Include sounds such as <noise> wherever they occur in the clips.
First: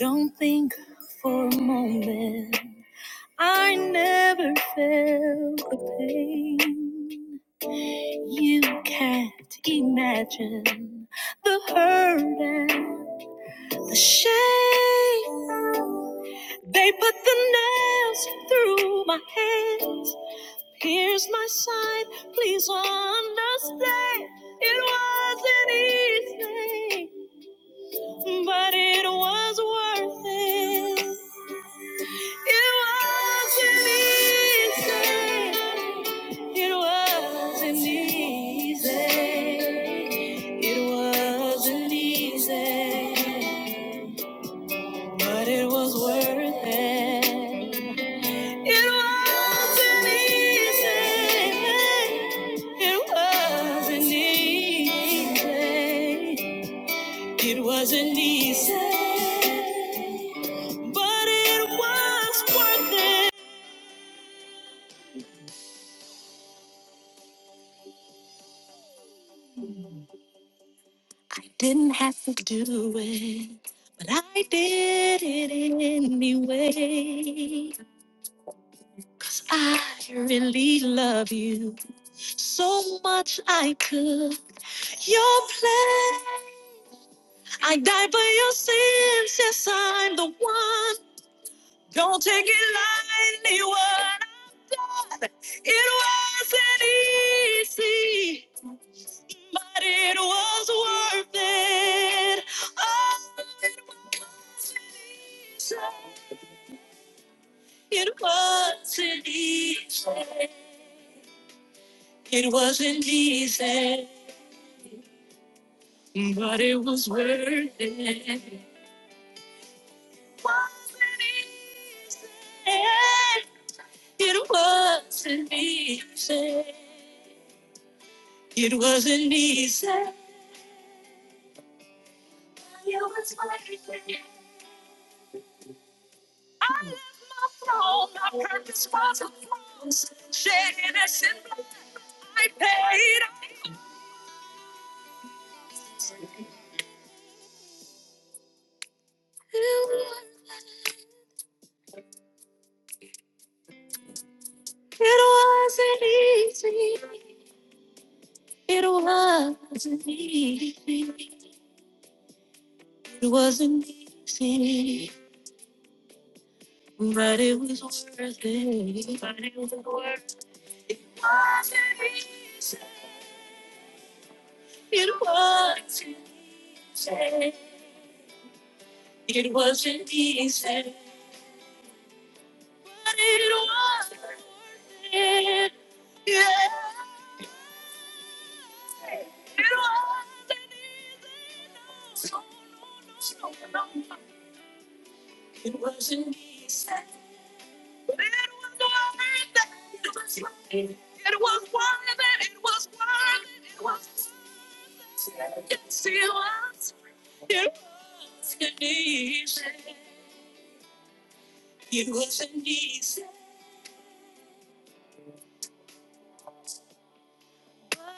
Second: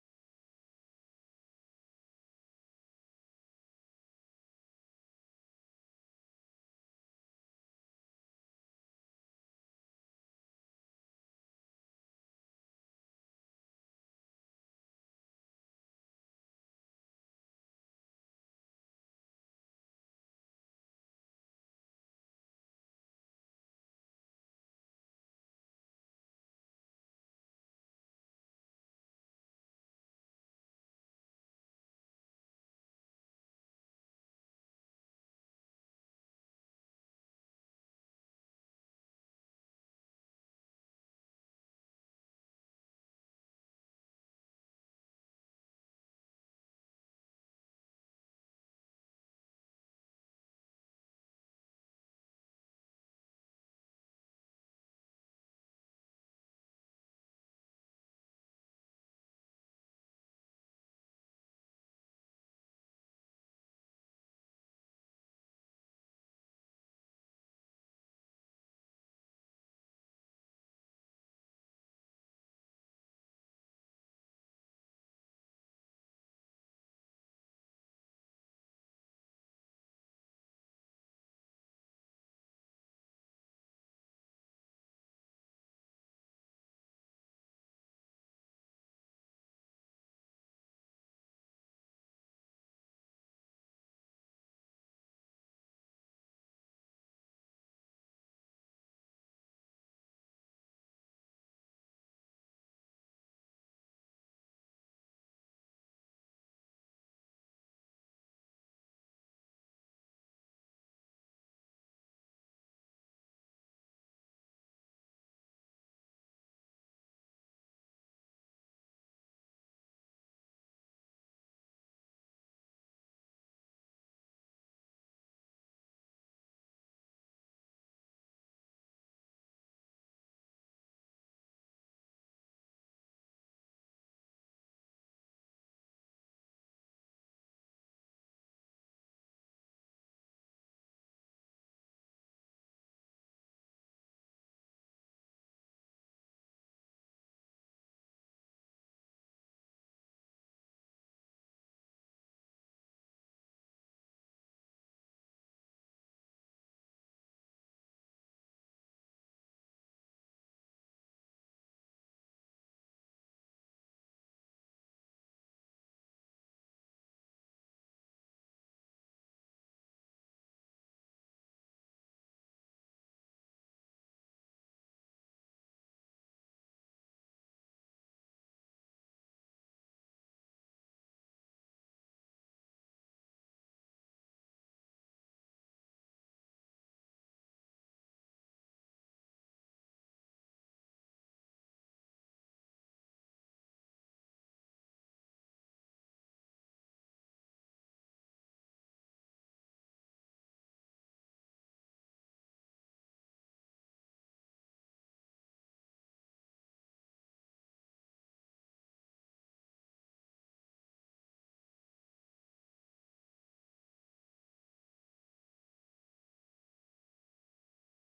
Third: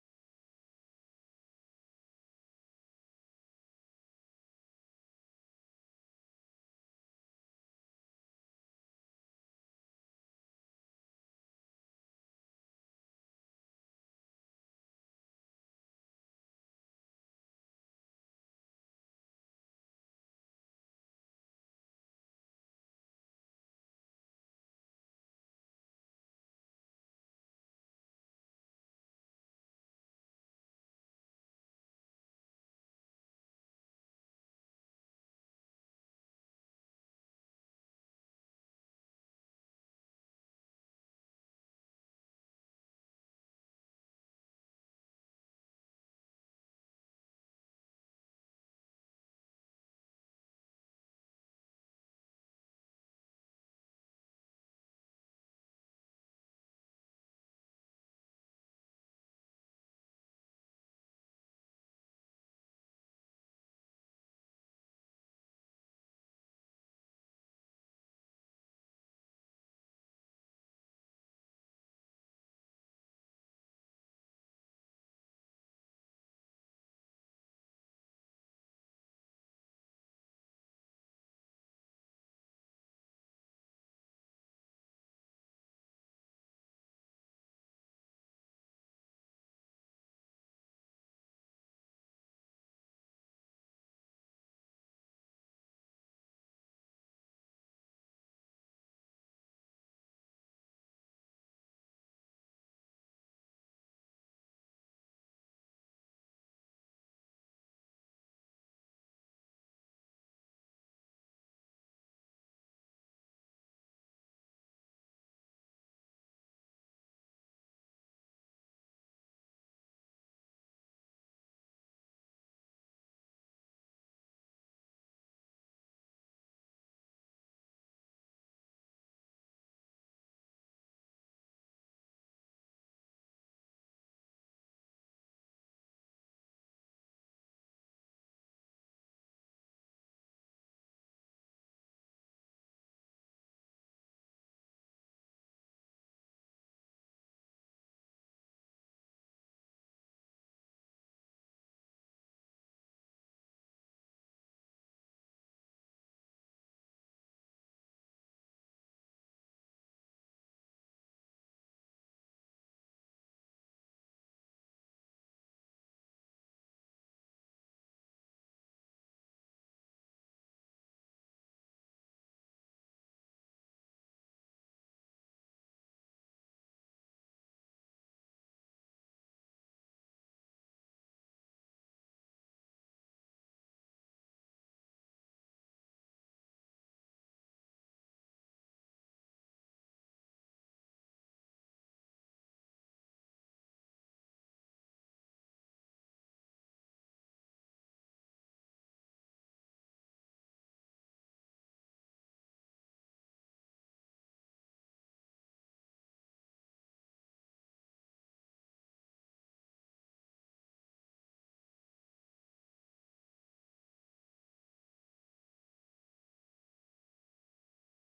Don't think for a moment I never felt the pain. You can't imagine the hurt and the shame. They put the nails through my hands, pierced my side. Please understand, it wasn't easy. But it was worth it. It wasn't easy. It wasn't easy. It wasn't easy. But it was worth it. It wasn't easy. It wasn't easy. It wasn't easy, but it was worth it. I didn't have to do it, but I did it anyway. 'Cause I really love you so much I could. Your plan, I died for your sins. Yes, I'm the one. Don't take it lightly what I've done. It wasn't easy, but it was worth it. Oh, it wasn't easy. It wasn't easy. It wasn't easy, but it was worth it. Wasn't easy. It wasn't easy. It wasn't easy. I left my throne, my purpose was a cross. Shedding a symbol I paid. It wasn't easy. It wasn't easy. It wasn't easy. But it was worth it. But it was worth it. It wasn't easy. It wasn't easy. It wasn't easy.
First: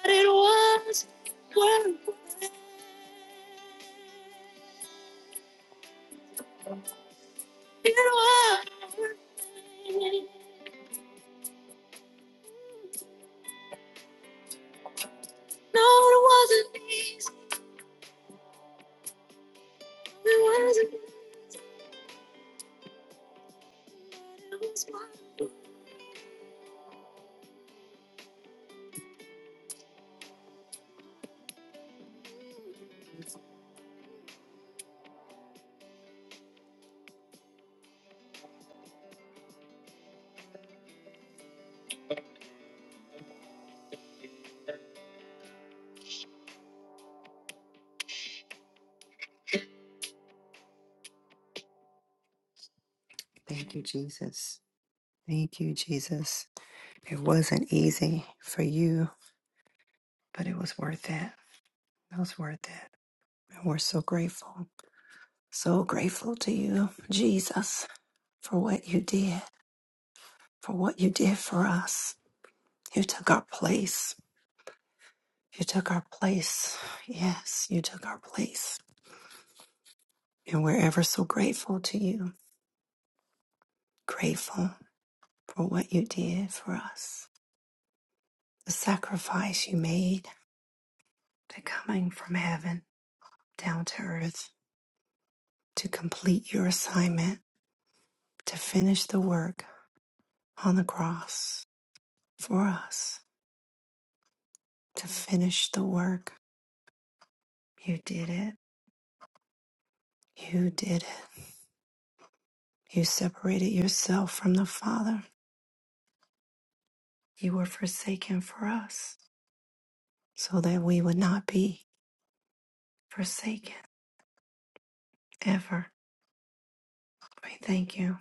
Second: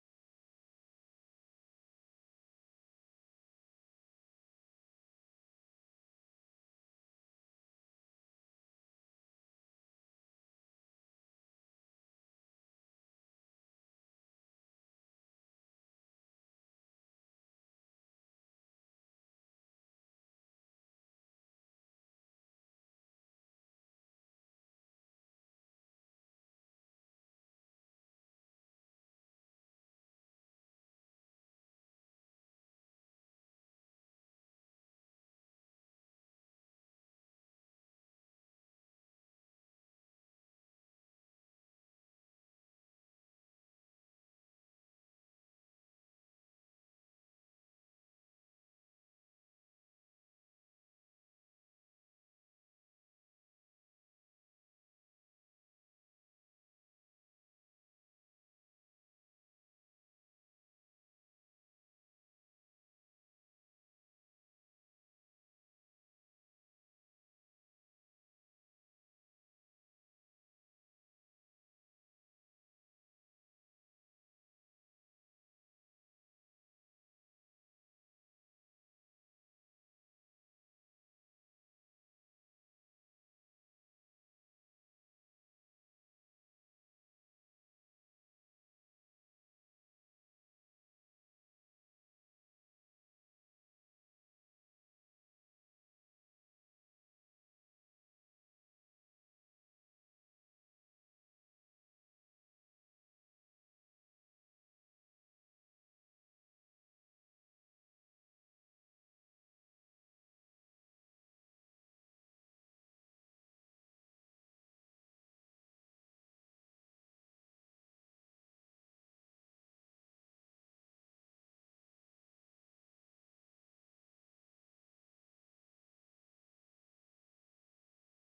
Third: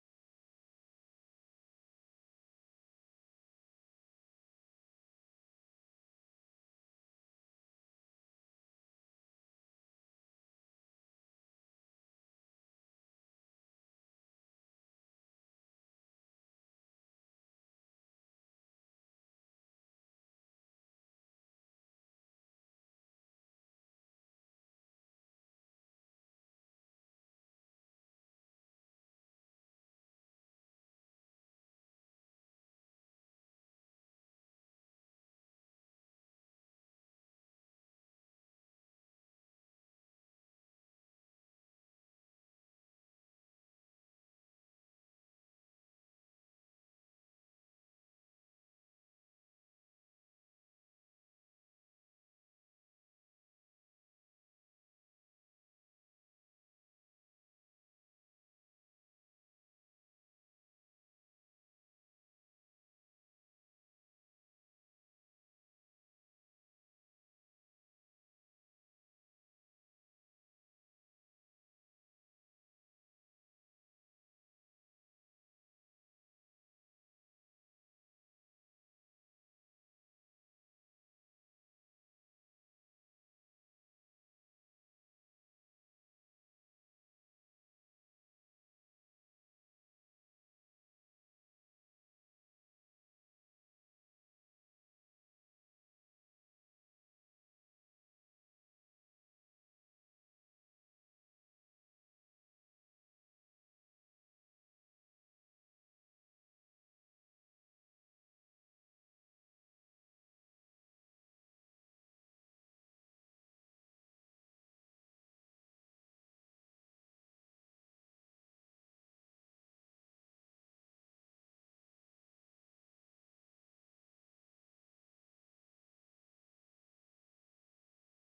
But it was worth it. It was worth it. No, it wasn't easy. It wasn't. It was worth it. Thank you, Jesus. Thank you, Jesus. It wasn't easy for you, but it was worth it. It was worth it. And we're so grateful, so grateful to you, Jesus, for what you did, for what you did for us. You took our place. You took our place. Yes, you took our place. And we're ever so grateful to you. Grateful for what you did for us. The sacrifice you made, the coming from heaven down to earth to complete your assignment, to finish the work on the cross for us, to finish the work. You did it. You did it. You separated yourself from the Father. You were forsaken for us so that we would not be. forsaken ever. We thank you.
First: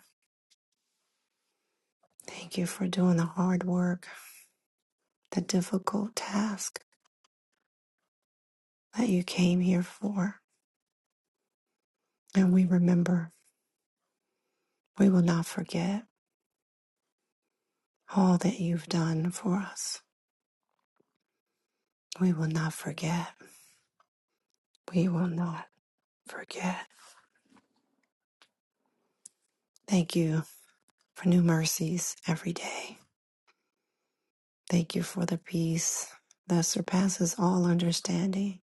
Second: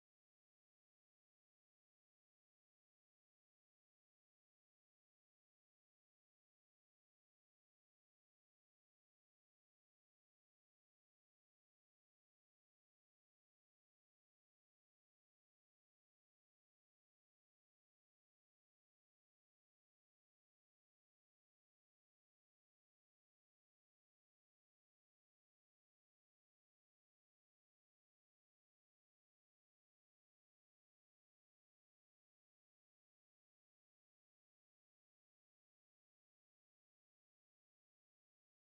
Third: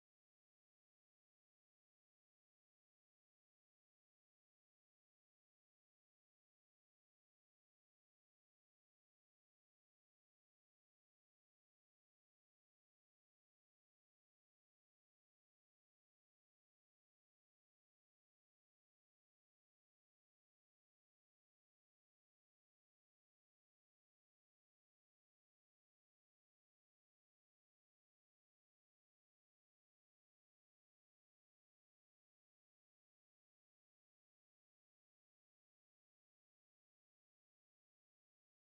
Thank you for doing the hard work, the difficult task that you came here for. And we remember, we will not forget all that you've done for us. We will not forget. We will not forget. Thank you for new mercies every day. Thank you for the peace that surpasses all understanding.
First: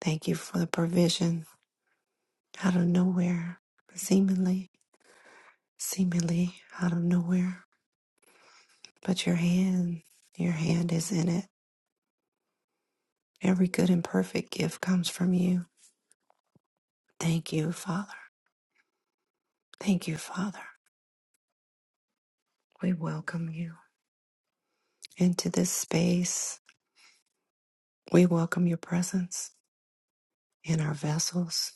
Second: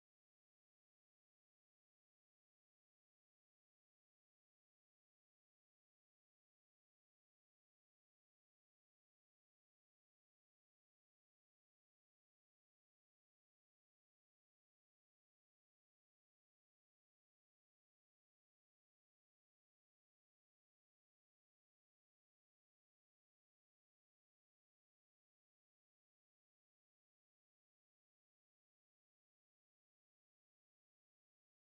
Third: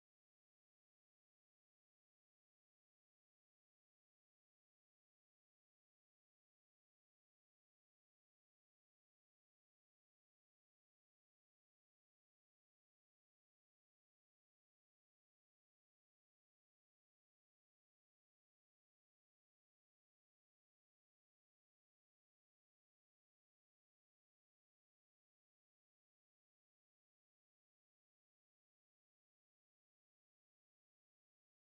Thank you for the provision out of nowhere, seemingly, seemingly out of nowhere. But your hand, your hand is in it. Every good and perfect gift comes from you. Thank you, Father. Thank you, Father. We welcome you into this space. We welcome your presence in our vessels.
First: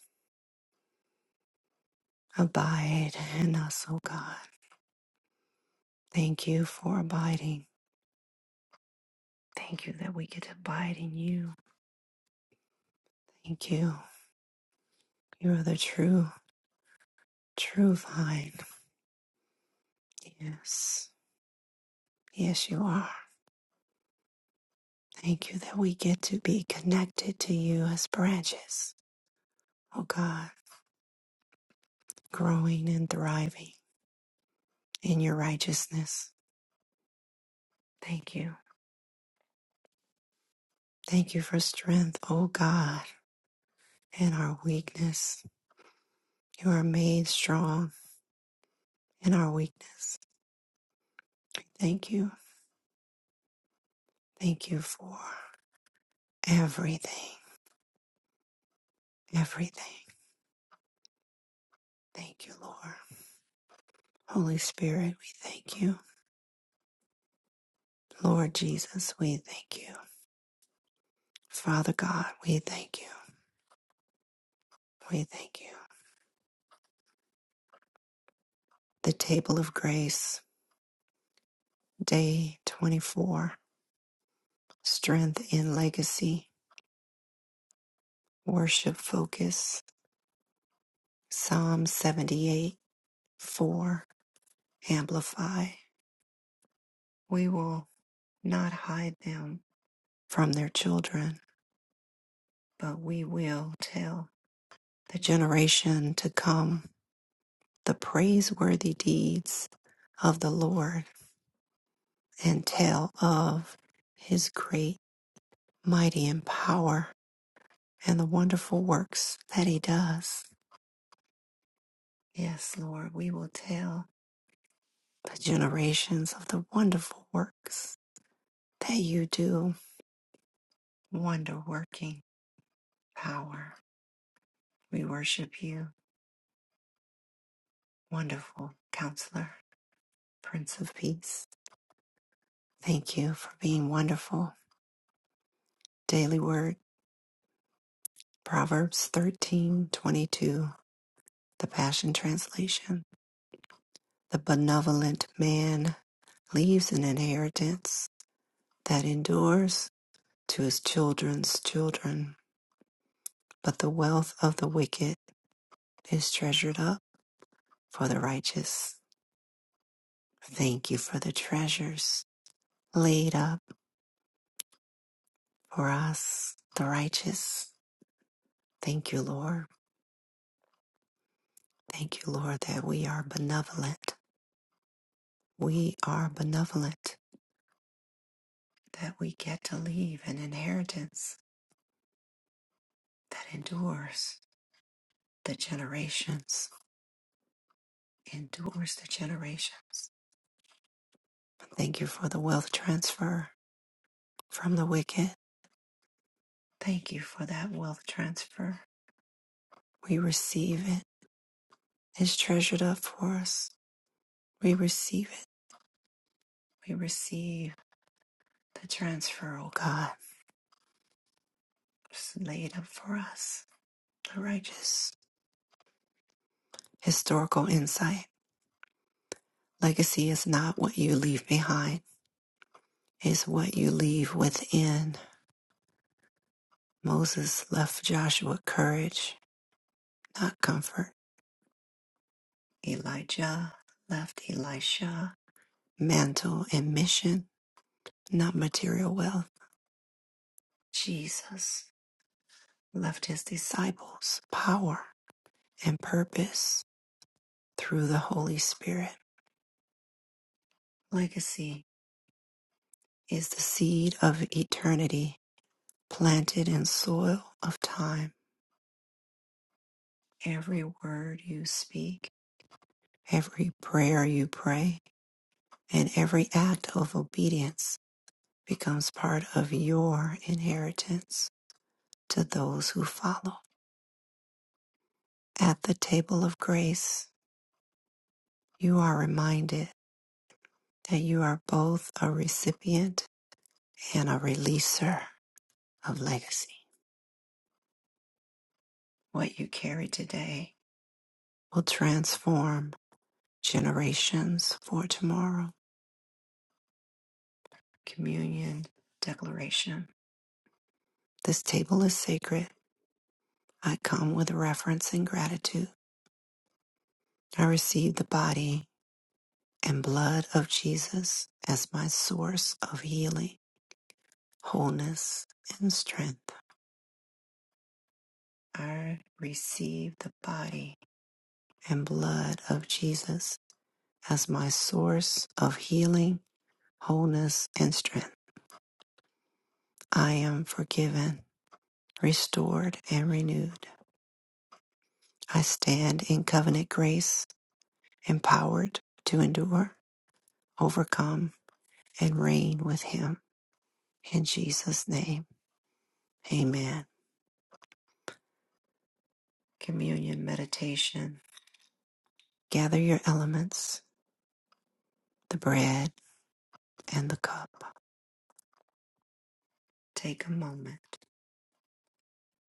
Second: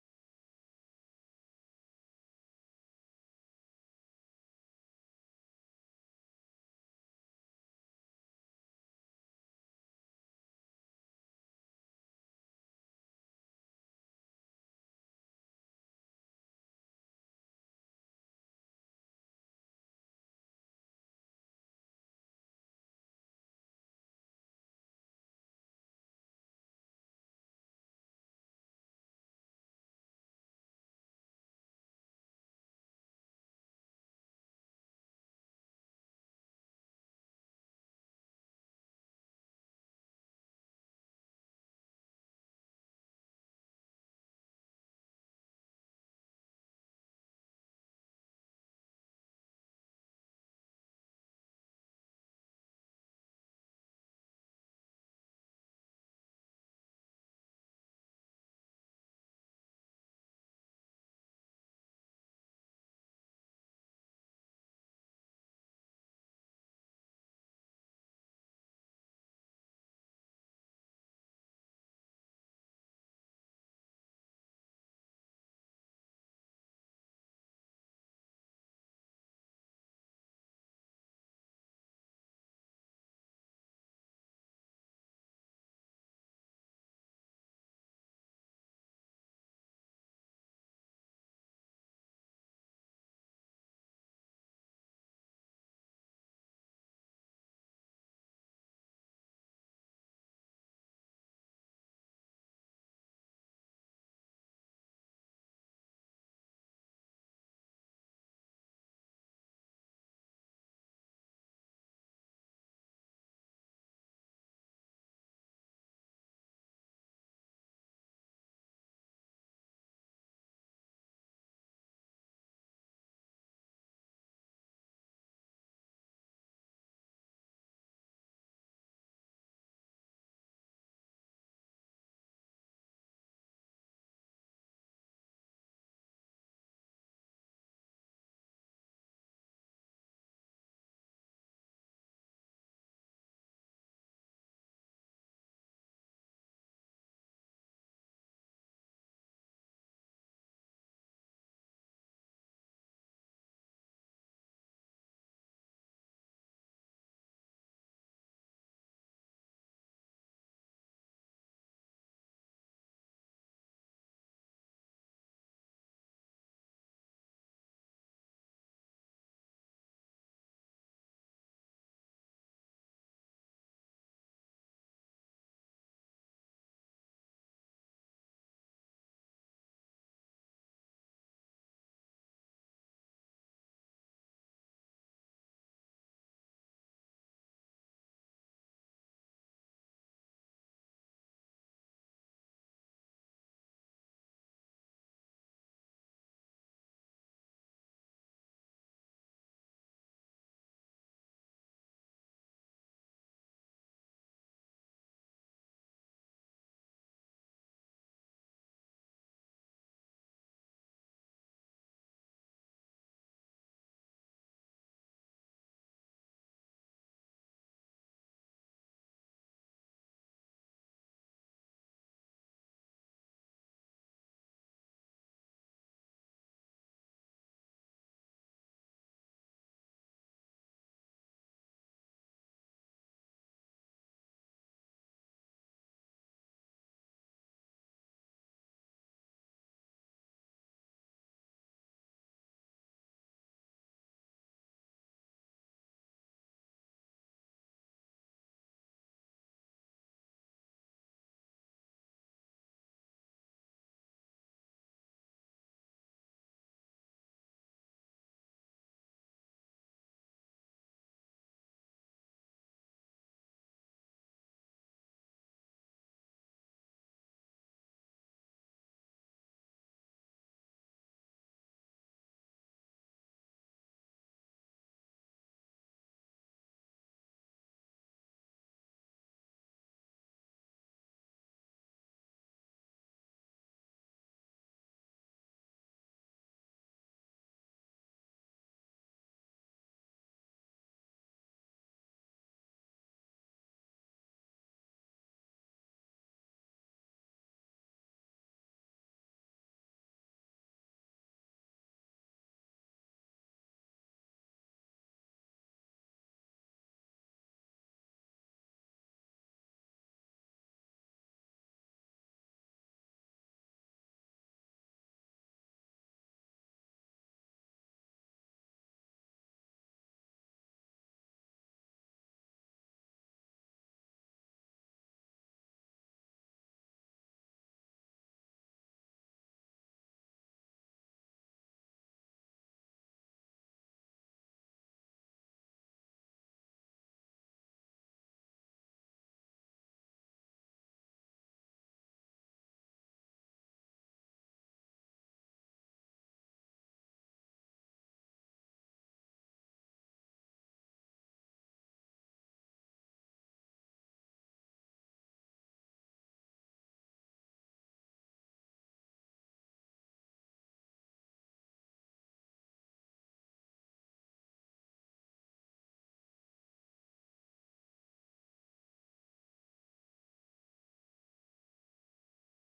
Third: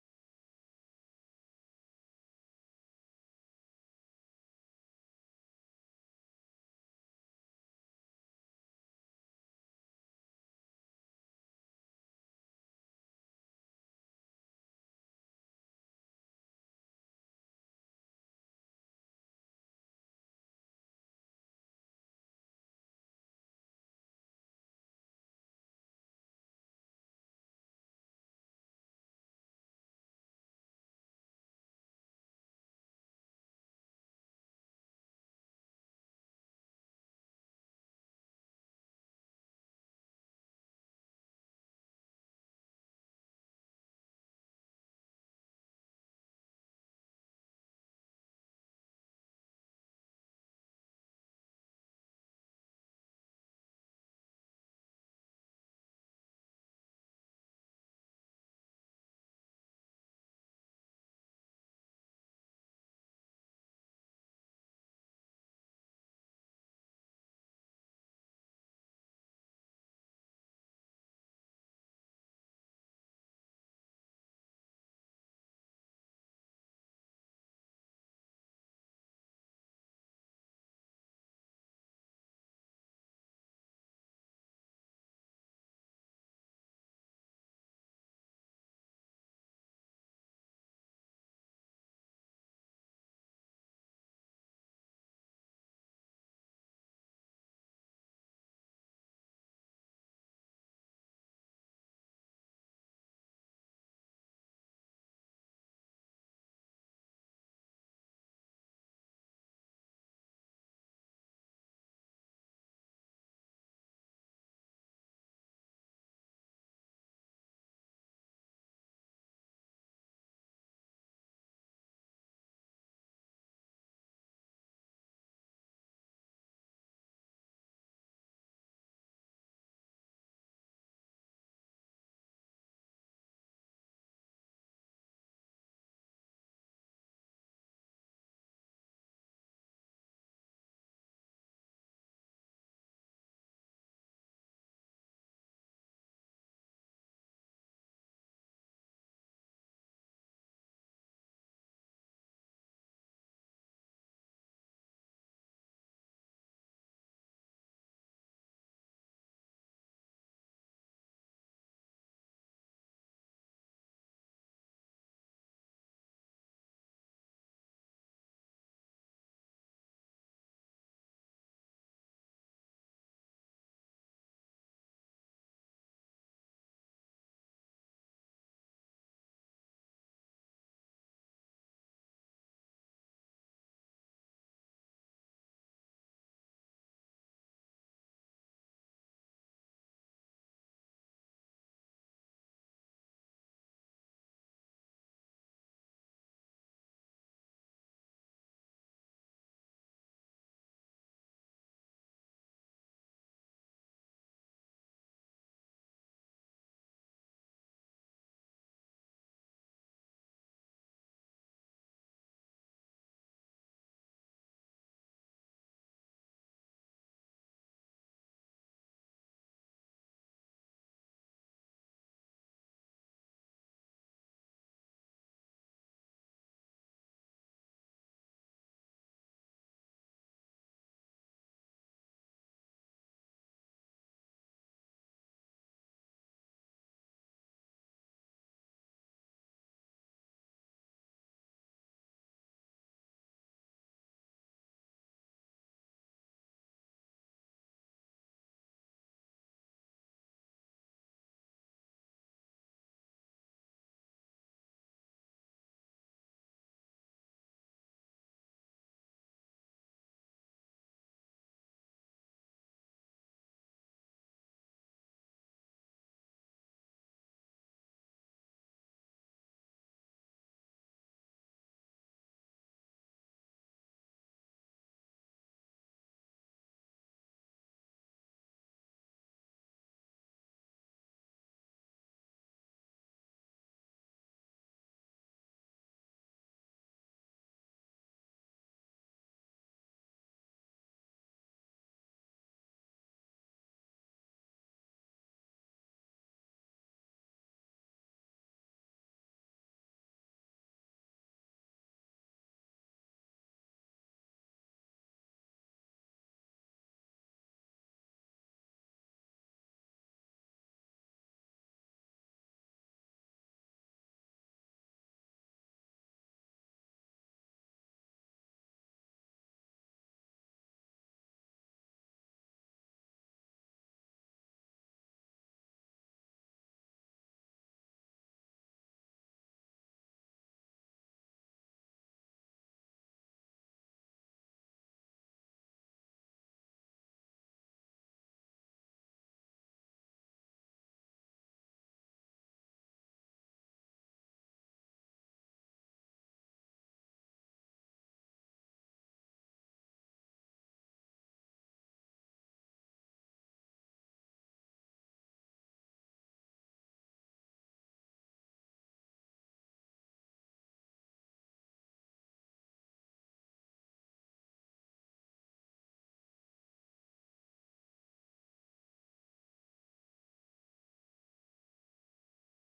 Abide in us, O God. Thank you for abiding. Thank you that we get to abide in you. Thank you. You are the true, true vine. Yes. Yes, you are. Thank you that we get to be connected to you as branches oh God, growing and thriving in your righteousness. Thank you. Thank you for strength, oh God, in our weakness. You are made strong in our weakness. Thank you. Thank you for everything, everything. Thank you, Lord. Holy Spirit, we thank you. Lord Jesus, we thank you. Father God, we thank you. We thank you. The table of grace, day 24, strength in legacy. Worship Focus, Psalm 78, 4, Amplify. We will not hide them from their children, but we will tell the generation to come the praiseworthy deeds of the Lord and tell of his great, mighty, and power and the wonderful works that he does. Yes, Lord, we will tell the generations of the wonderful works that you do wonder working power. We worship you, wonderful counselor, Prince of Peace. Thank you for being wonderful. Daily Word, Proverbs thirteen twenty-two, the Passion Translation. The benevolent man leaves an inheritance that endures to his children's children, but the wealth of the wicked is treasured up for the righteous. Thank you for the treasures laid up. for us, the righteous. Thank you, Lord. Thank you, Lord, that we are benevolent. We are benevolent, that we get to leave an inheritance that endures the generations, endures the generations. Thank you for the wealth transfer from the wicked. Thank you for that wealth transfer. We receive it. It's treasured up for us. We receive it. We receive the transfer, oh God, it's laid up for us The righteous historical insight. Legacy is not what you leave behind, it's what you leave within. Moses left Joshua courage, not comfort. Elijah left Elisha mantle and mission, not material wealth. Jesus left his disciples power and purpose through the Holy Spirit. Legacy is the seed of eternity planted in soil of time Every word you speak, every prayer you pray, and every act of obedience becomes part of your inheritance to those who follow. At the table of grace, you are reminded that you are both a recipient and a releaser of legacy. What you carry today will transform generations for tomorrow. Communion Declaration. This table is sacred I come with reverence and gratitude. I receive the body and blood of Jesus as my source of healing, wholeness, and strength. I receive the body and blood of Jesus as my source of healing, wholeness, and strength. I am forgiven, restored, and renewed. I stand in covenant grace, empowered to endure, overcome, and reign with Him. In Jesus' name, amen. Communion meditation. Gather your elements, the bread and the cup. Take a moment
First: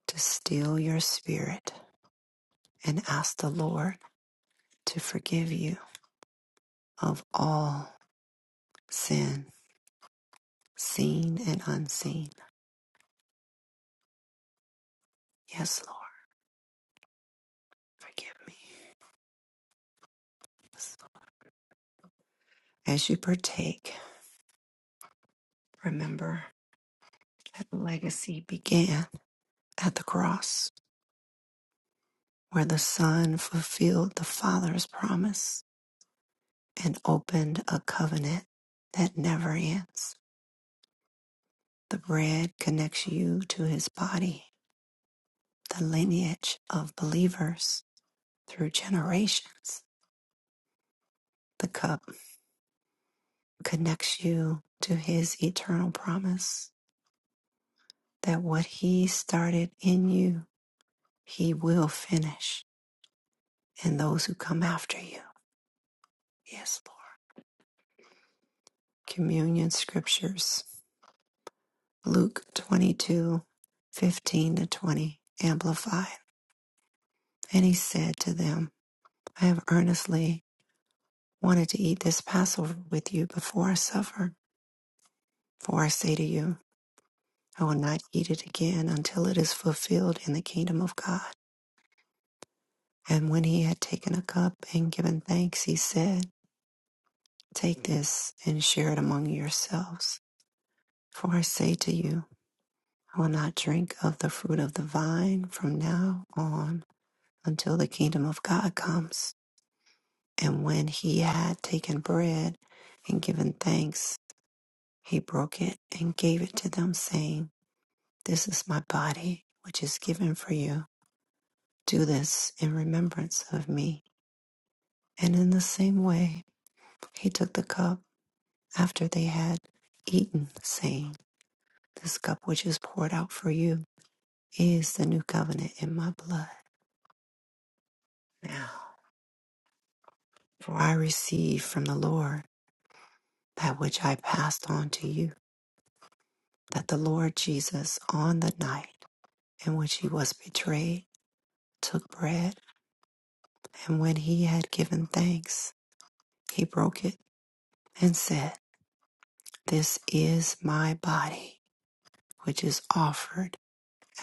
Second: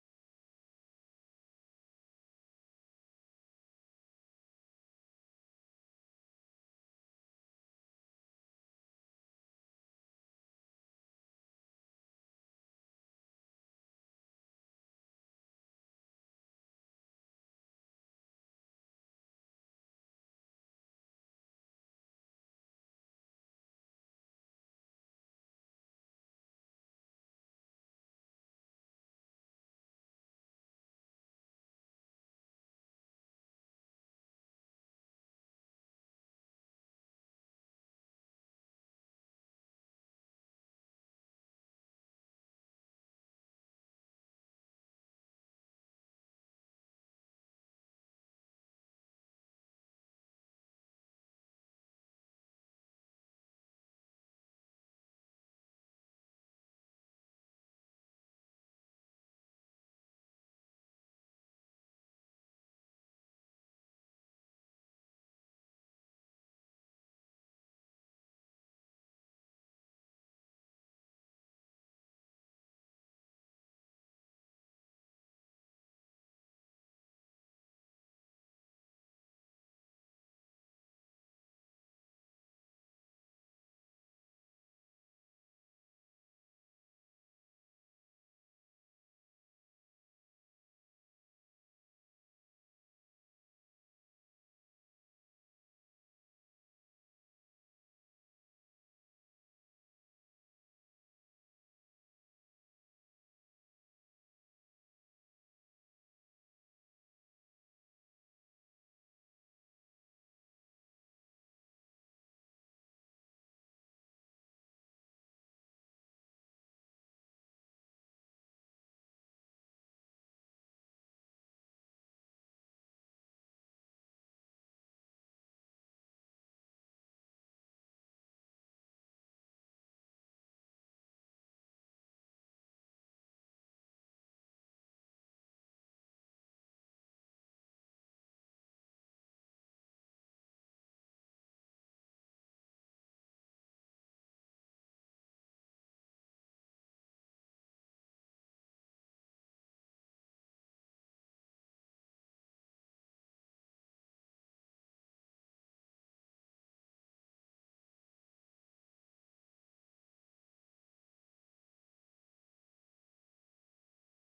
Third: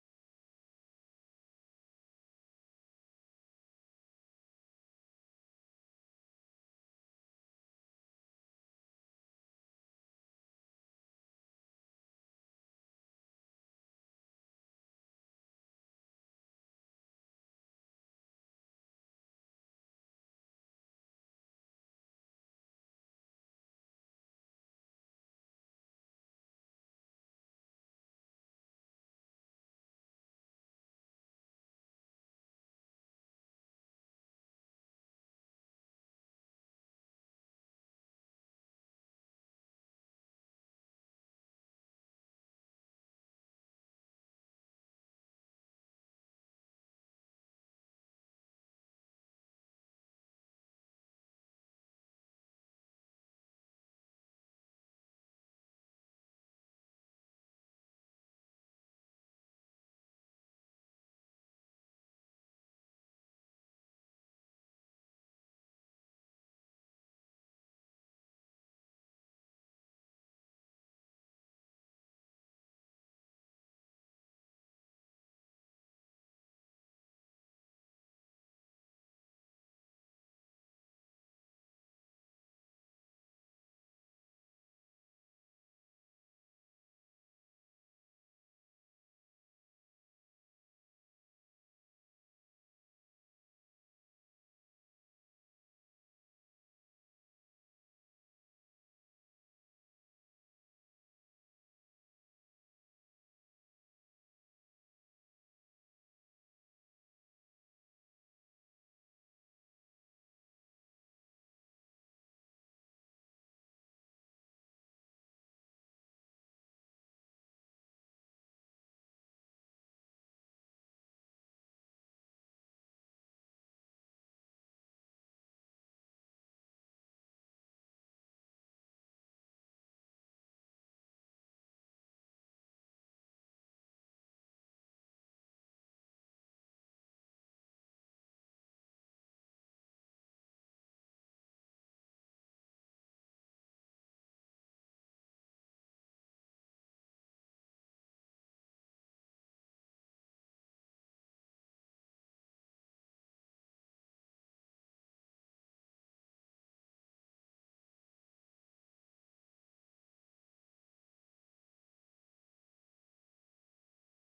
to still your spirit and ask the Lord to forgive you of all sin, seen and unseen. Yes, Lord, forgive me. As you partake, remember that legacy began at the cross, where the Son fulfilled the Father's promise and opened a covenant that never ends. The bread connects you to his body, the lineage of believers through generations. The cup connects you to his eternal promise that what he started in you, he will finish in those who come after you. Yes, Lord. Communion scriptures, Luke 22, 15 to 20, amplified. And he said to them, I have earnestly wanted to eat this Passover with you before I suffer. For I say to you, I will not eat it again until it is fulfilled in the kingdom of God. And when he had taken a cup and given thanks, he said, Take this and share it among yourselves. For I say to you, I will not drink of the fruit of the vine from now on until the kingdom of God comes. And when he had taken bread and given thanks, He broke it and gave it to them, saying, This is my body, which is given for you. Do this in remembrance of me. And in the same way, he took the cup after they had eaten, saying, This cup which is poured out for you is the new covenant in my blood. Now, for I received from the Lord that which I passed on to you, that the Lord Jesus, on the night in which he was betrayed, took bread. And when he had given thanks, he broke it and said, This is my body, which is offered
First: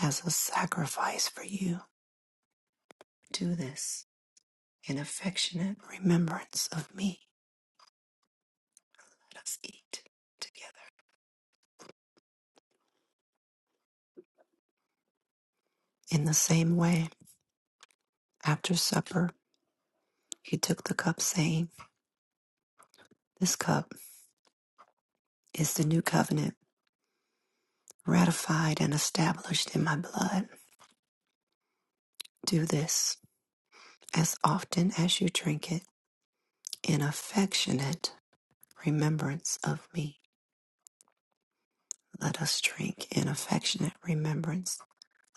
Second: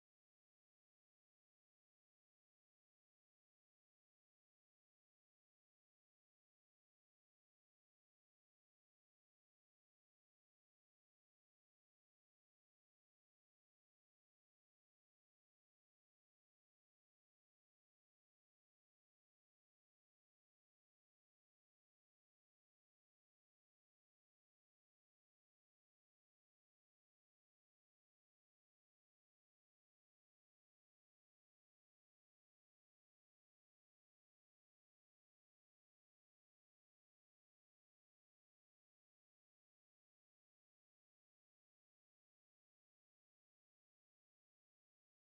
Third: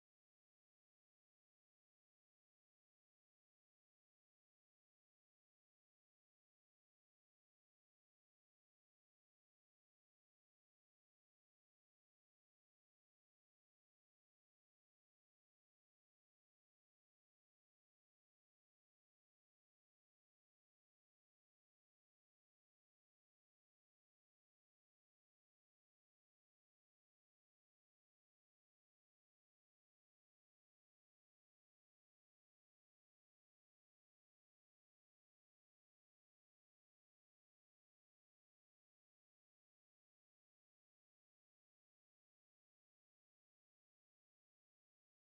as a sacrifice for you. Do this in affectionate remembrance of me. Let us eat together. In the same way, after supper, he took the cup, saying, This cup is the new covenant, ratified and established in my blood. Do this as often as you drink it in affectionate remembrance of me. Let us drink in affectionate remembrance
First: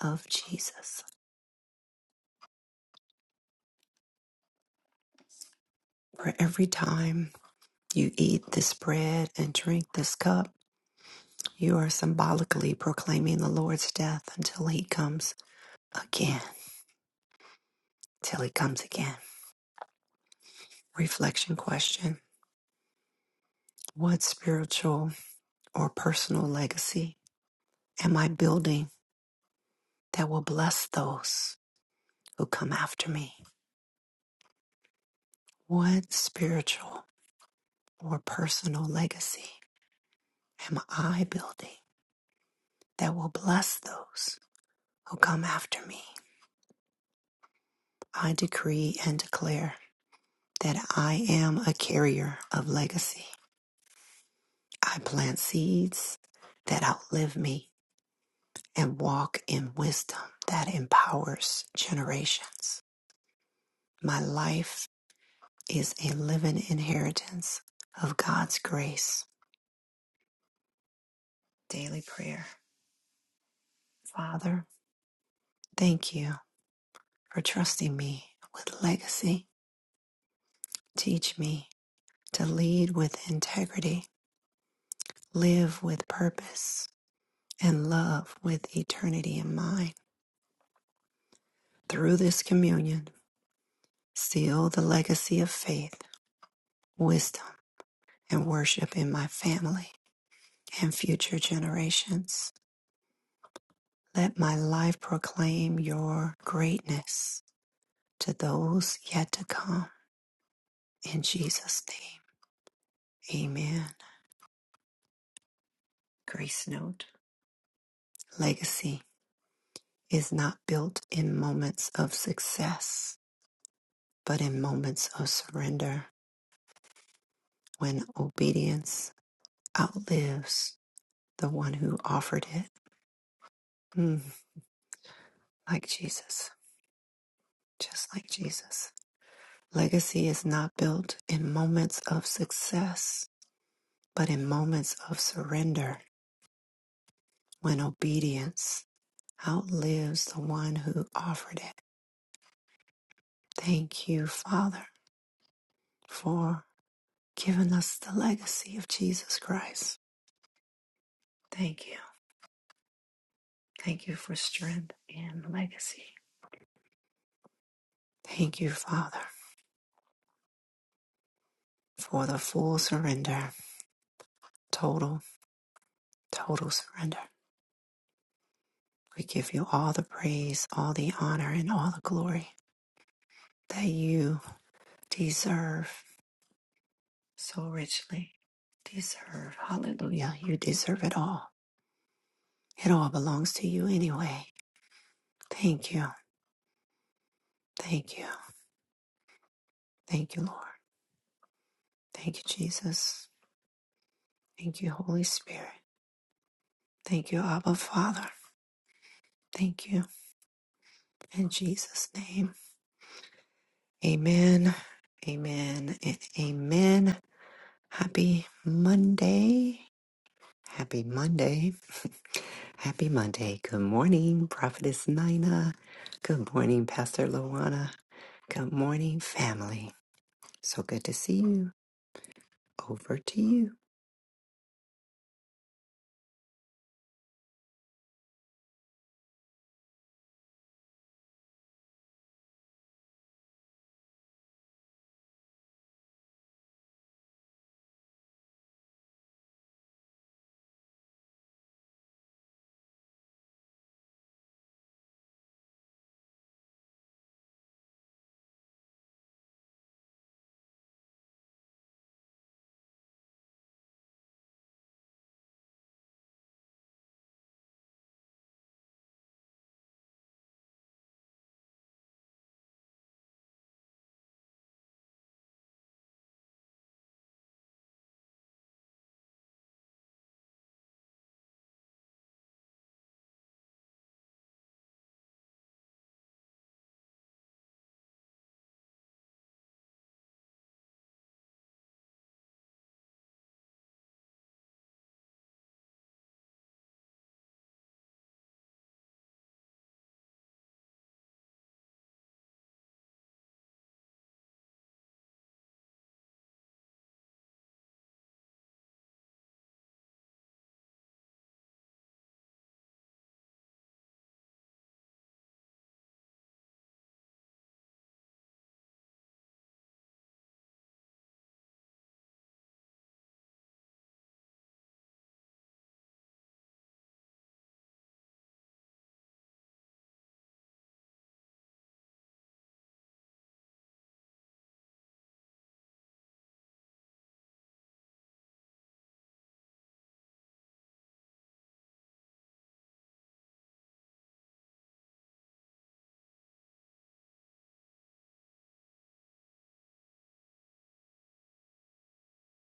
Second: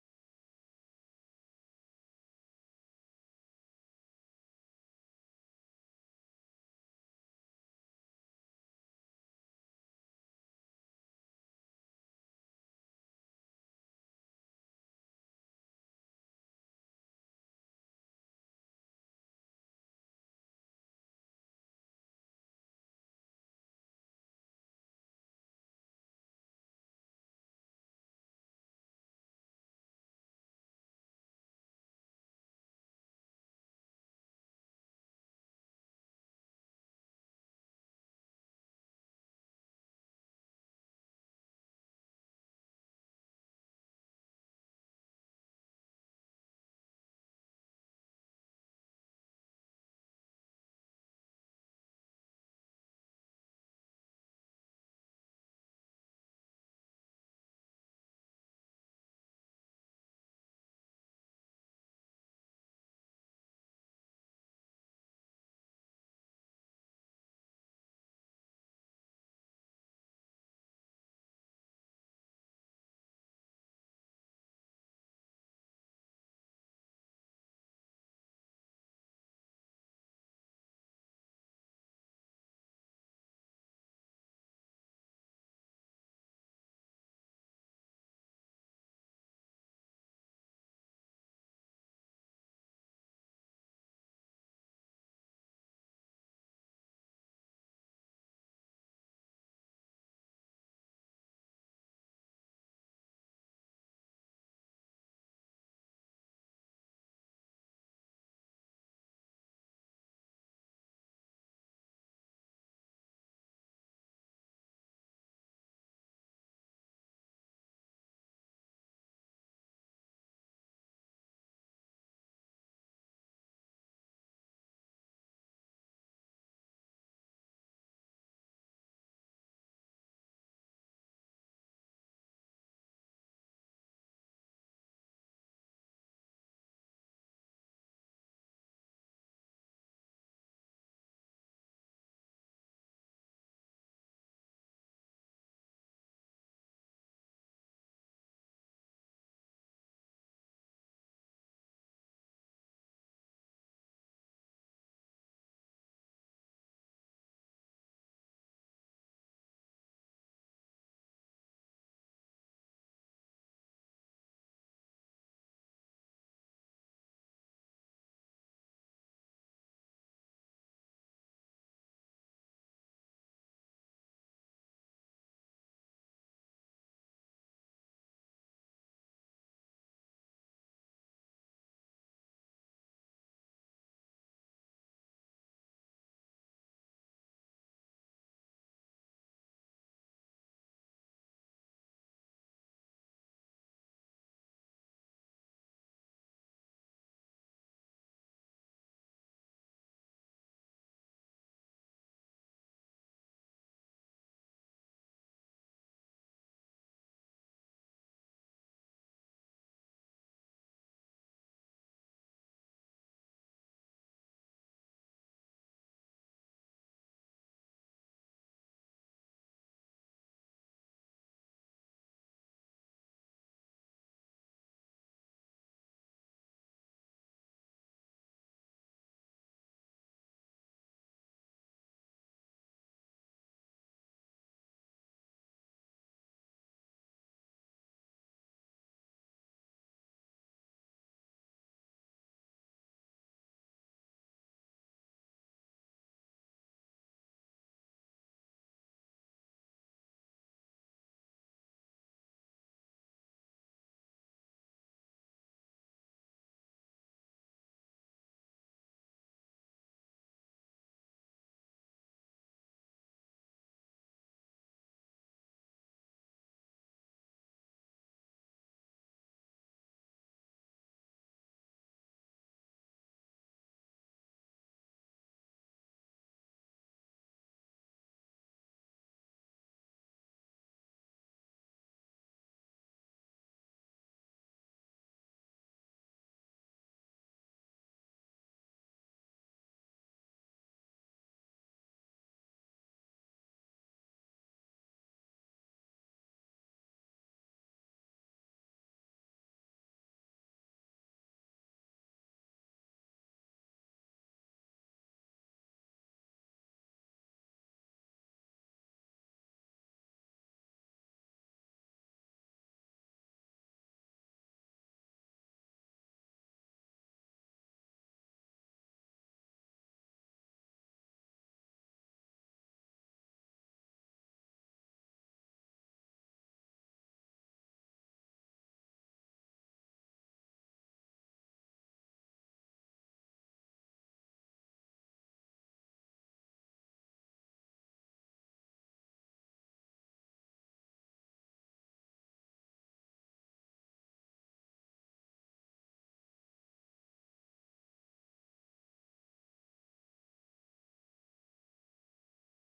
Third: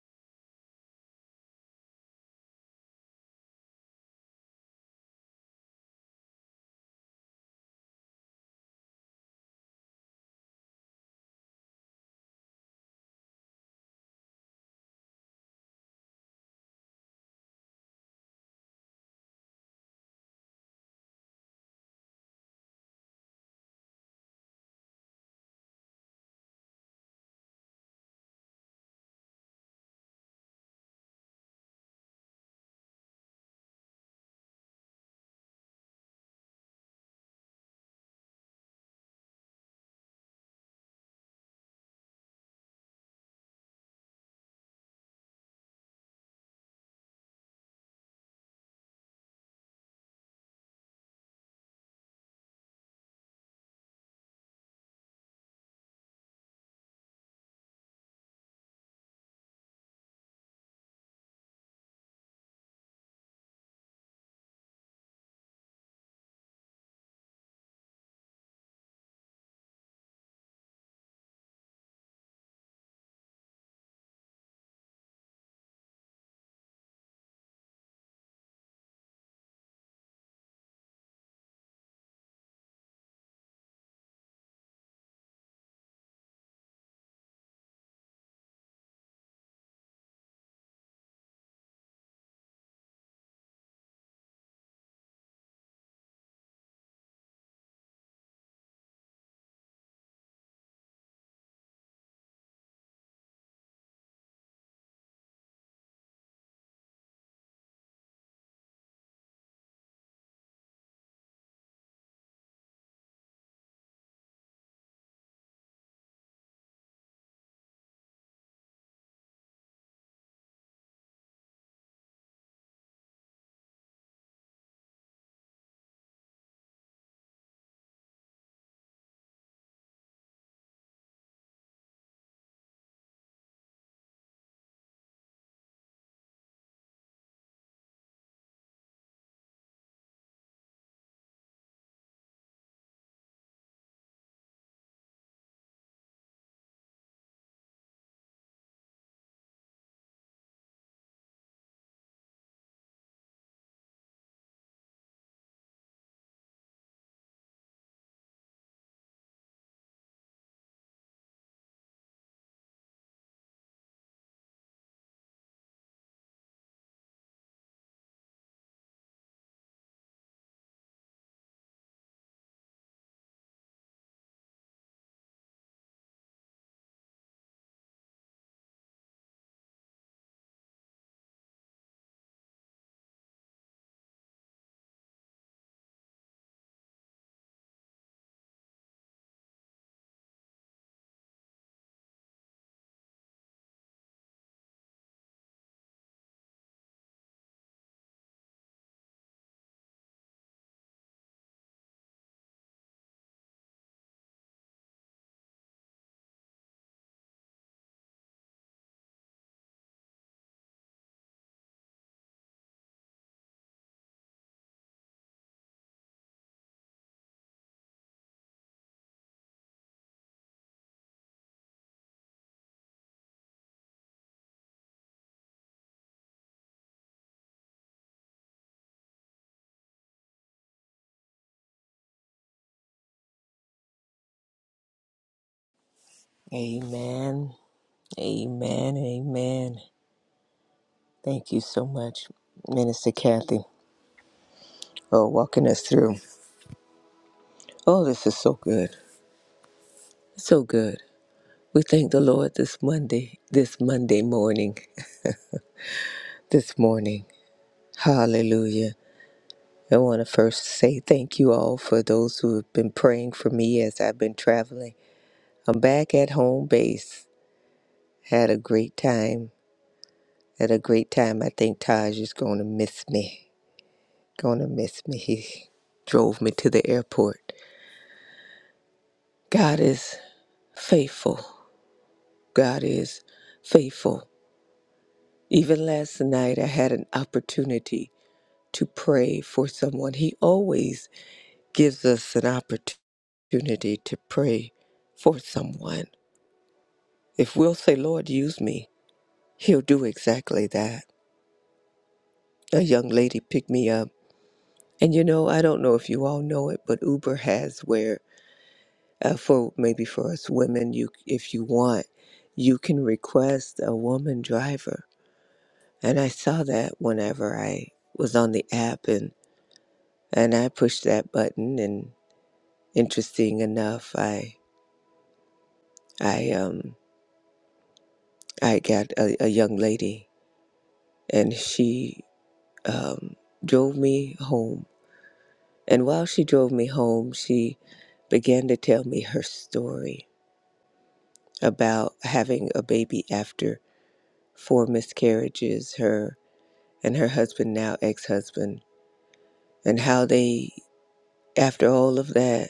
of Jesus. For every time you eat this bread and drink this cup, you are symbolically proclaiming the Lord's death until he comes again. Till he comes again. Reflection question What spiritual or personal legacy am I building that will bless those who come after me? What spiritual or personal legacy am I building that will bless those who come after me? I decree and declare that I am a carrier of legacy. I plant seeds that outlive me and walk in wisdom that empowers generations. My life is a living inheritance of God's grace. Daily prayer. Father, thank you for trusting me with legacy. Teach me to lead with integrity, live with purpose, and love with eternity in mind. Through this communion, seal the legacy of faith, wisdom, and worship in my family and future generations. Let my life proclaim your greatness to those yet to come. In Jesus' name, amen. Grace note Legacy is not built in moments of success But in moments of surrender, when obedience outlives the one who offered it, mm, like Jesus, just like Jesus. Legacy is not built in moments of success, but in moments of surrender, when obedience outlives the one who offered it. Thank you, Father, for giving us the legacy of Jesus Christ. Thank you. Thank you for strength and legacy. Thank you, Father. for the full surrender, total, total surrender. We give you all the praise, all the honor, and all the glory that you deserve so richly. Deserve. Hallelujah. You deserve it all. It all belongs to you anyway. Thank you. Thank you. Thank you, Lord. Thank you, Jesus. Thank you, Holy Spirit. Thank you, Abba Father. Thank you. In Jesus' name. Amen. Amen and amen. Happy Monday. Happy Monday. <laughs> Happy Monday. Good morning, Prophetess Nina. Good morning, Pastor Luana. Good morning, family. So good to see you. Over to you. Amen. Amen. Amen. Thank you so much, Minister Kathy, for walking us through. Oh, this is so good. So good. We thank the Lord this Monday, this Monday morning, this morning. Hallelujah. I want to first say thank you all for those who have been praying for me as I've been traveling. I'm back at home base. Had a great time. Had a great time. I think Taj is going to miss me. gonna miss me. He drove me to the airport. God is faithful. God is faithful. Even last night, I had an opportunity to pray for someone. He always gives us an opportunity to pray for someone. If we'll say, Lord, use me, He'll do exactly that. A young lady picked me up. And you know, I don't know if you all know it, but Uber has where uh, for maybe for us women you if you want you can request a woman driver and i saw that whenever i was on the app and and i pushed that button and interesting enough i i um i got a, a young lady and she um drove me home and while she drove me home she began to tell me her story about having a baby after four miscarriages her and her husband, now ex husband, and how they, after all of that,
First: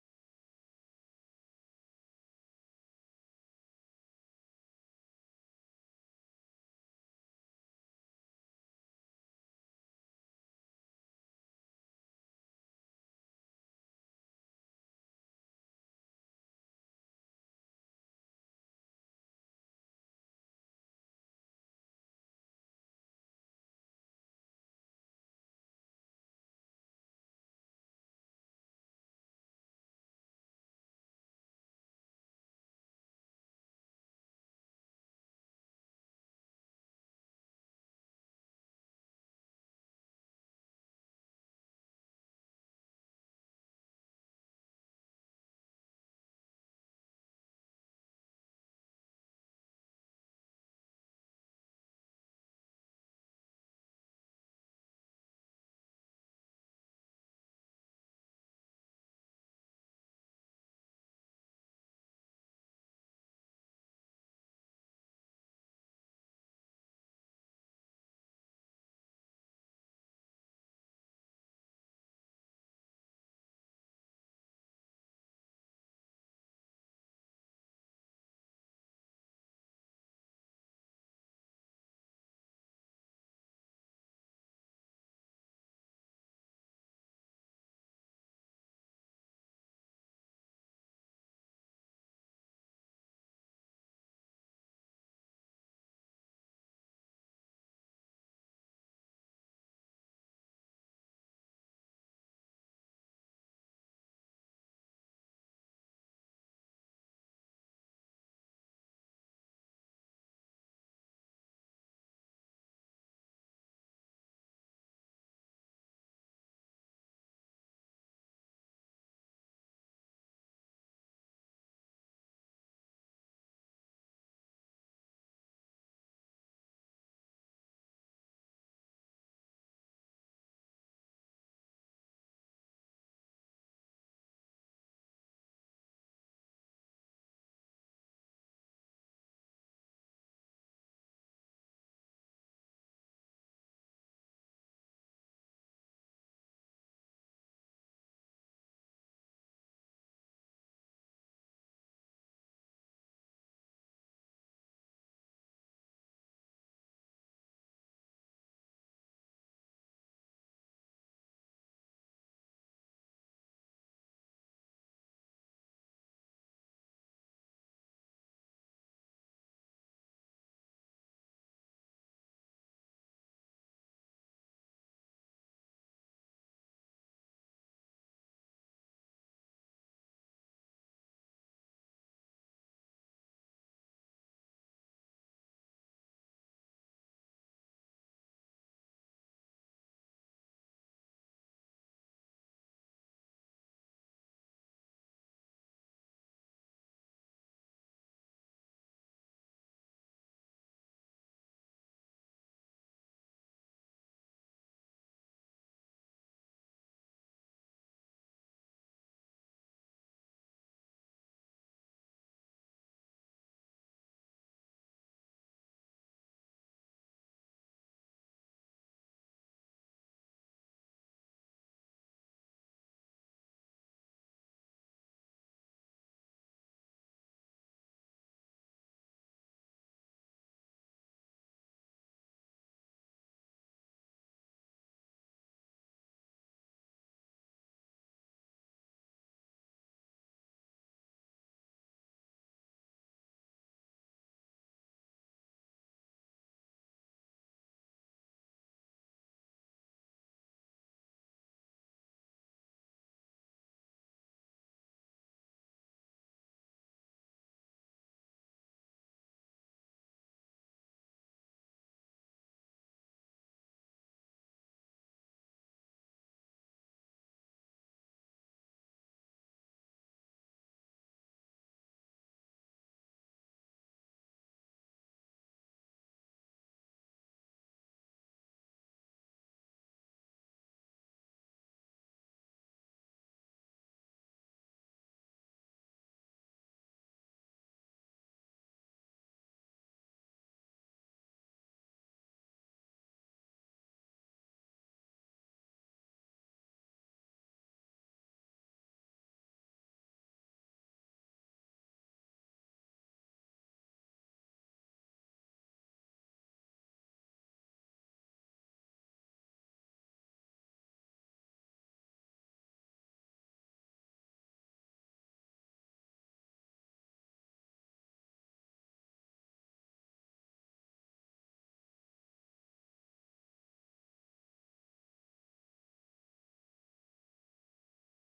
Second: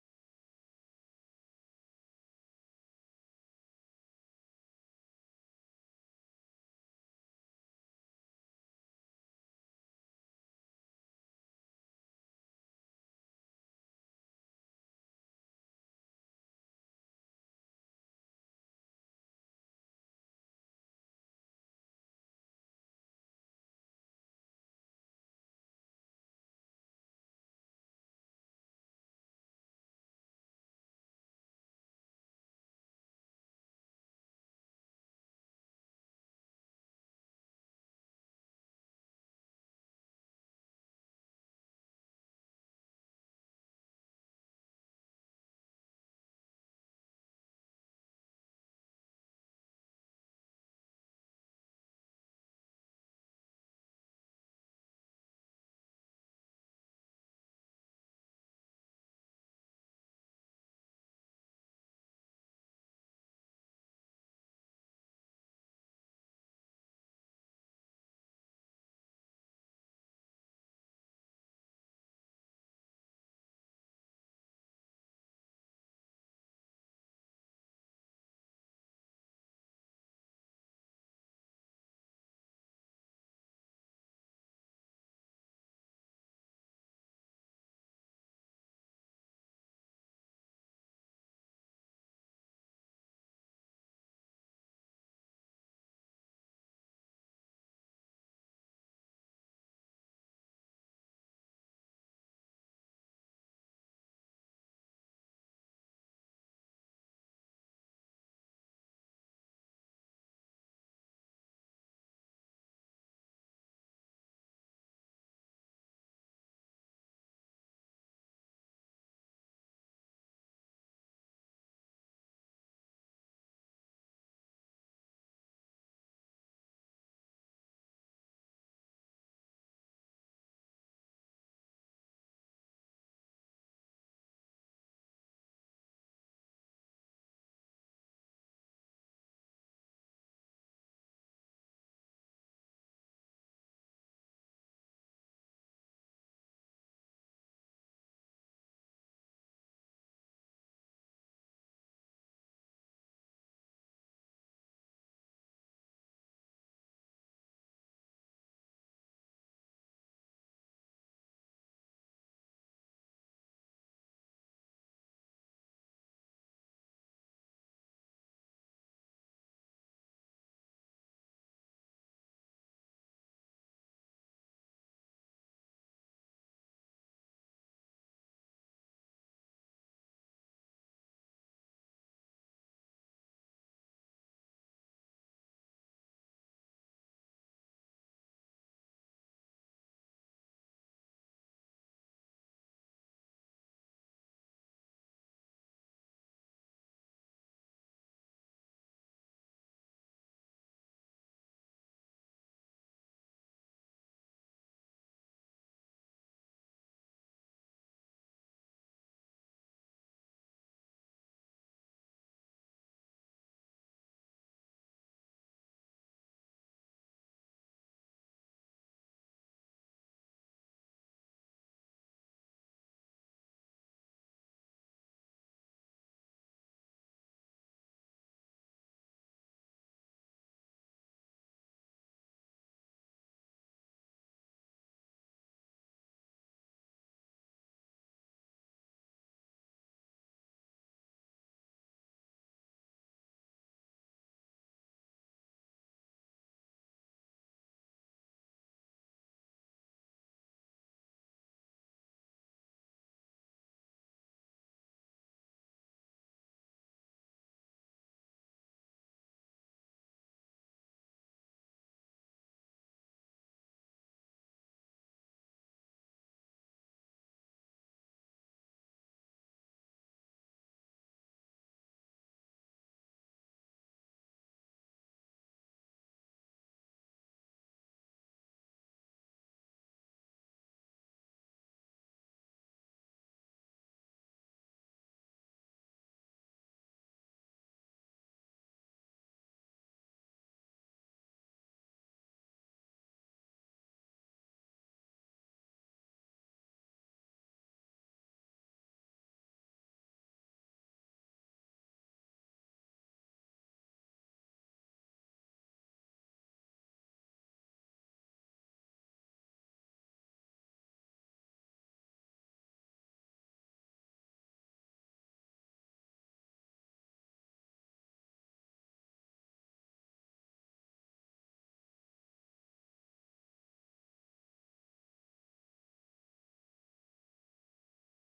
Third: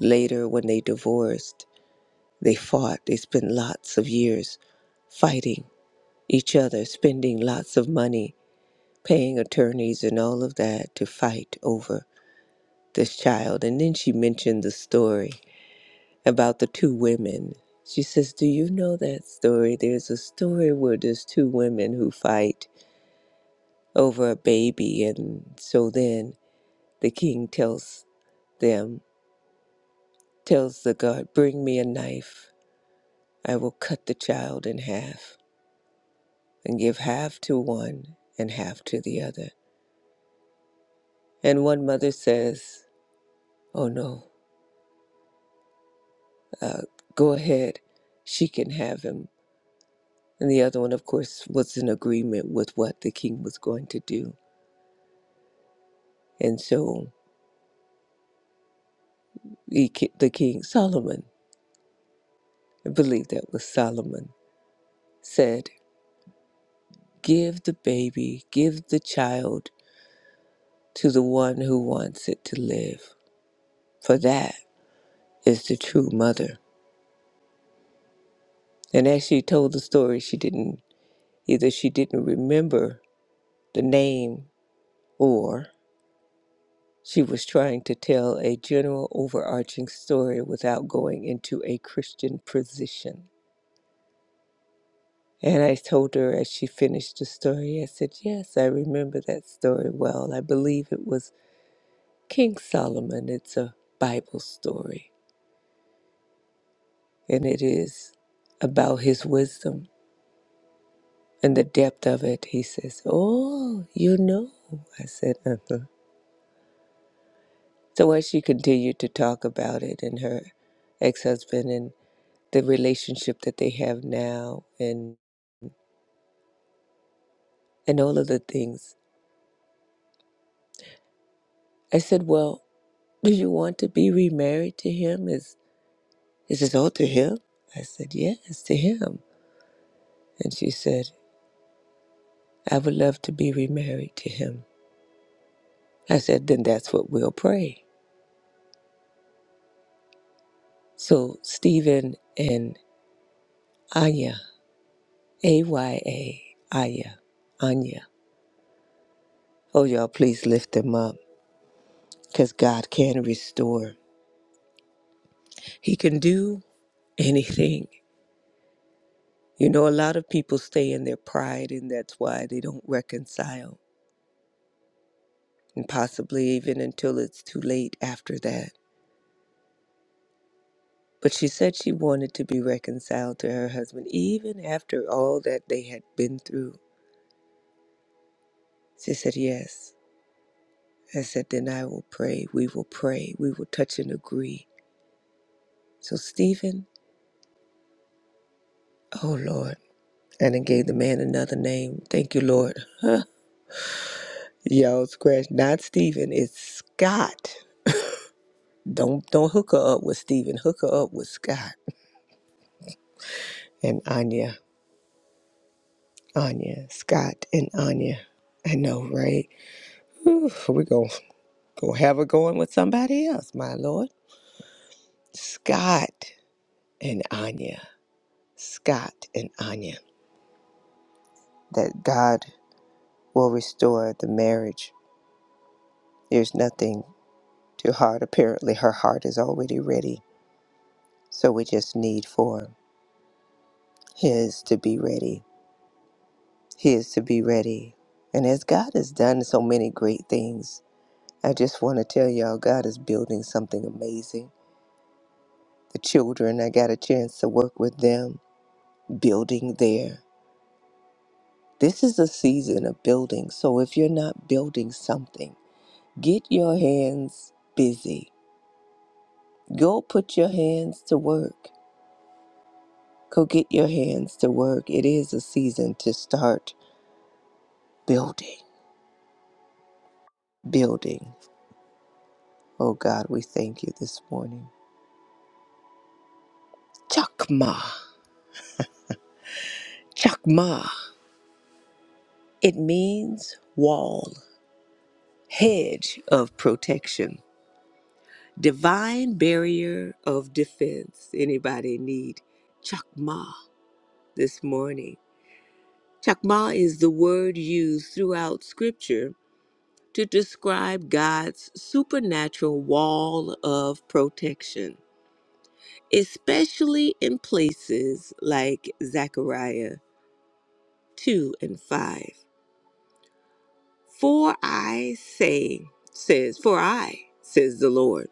later when they divorced, they fought. They spent lots of years fighting each other, spending lots of money, paying attorneys and all of that to fight over this child. And then she mentioned the story about the two women. She says, Do you know that story? There's a story where there's two women who fight over a baby. And so then the king tells them tells the god, Bring me a knife. I will cut the child in half and give half to one and half to the other. And one mother says, Oh no, uh, go ahead. She can have him. And the other one, of course, was in agreement with what the king was going to do. And so the, ki- the king, Solomon, I believe that was Solomon, said, Give the baby, give the child to the one who wants it to live. For that is the true mother. And as she told the story, she didn't either she didn't remember the name or she was trying to tell a general overarching story without going into a Christian position. And I told her as she finished the story, I said, Yes, I remember that story well. I believe it was King Solomon. It's a Bible story, and it is about his wisdom. And the depth of it, he says, Oh, you know. I said, Uh huh. So as she continued to talk about it and her ex husband and the relationship that they have now and and all of the things, I said, Well, do you want to be remarried to him? Is is this all to him? I said, Yes, to him. And she said, I would love to be remarried to him. I said, Then that's what we'll pray. So Stephen and Anya AYA, Aya, Anya. Oh, y'all, please lift them up because God can restore. He can do anything. You know, a lot of people stay in their pride, and that's why they don't reconcile, and possibly even until it's too late after that. But she said she wanted to be reconciled to her husband, even after all that they had been through. She said, Yes. I said, Then I will pray. We will pray. We will touch and agree. So, Stephen, oh Lord. And it gave the man another name. Thank you, Lord. Huh. Y'all scratch. Not Stephen. It's Scott. Don't don't hook her up with Stephen. Hook her up with Scott and Anya. Anya. Scott and Anya. I know, right? Whew, we gonna go have her going with somebody else, my Lord. Scott and Anya. Scott and Anya. That God will restore the marriage. There's nothing too hard. Apparently her heart is already ready. So we just need for. He is to be ready. He is to be ready. And as God has done so many great things, I just want to tell y'all God is building something amazing. The children, I got a chance to work with them, building there. This is a season of building. So if you're not building something, get your hands busy. Go put your hands to work. Go get your hands to work. It is a season to start building, building. Oh God, we thank you this morning. Chakma. Chakma. It means wall, hedge of protection, divine barrier of defense. Anybody need chakma this morning? Chakma is the word used throughout scripture to describe God's supernatural wall of protection, especially in places like Zechariah 2 and 5. For I say, says, for I, says the Lord,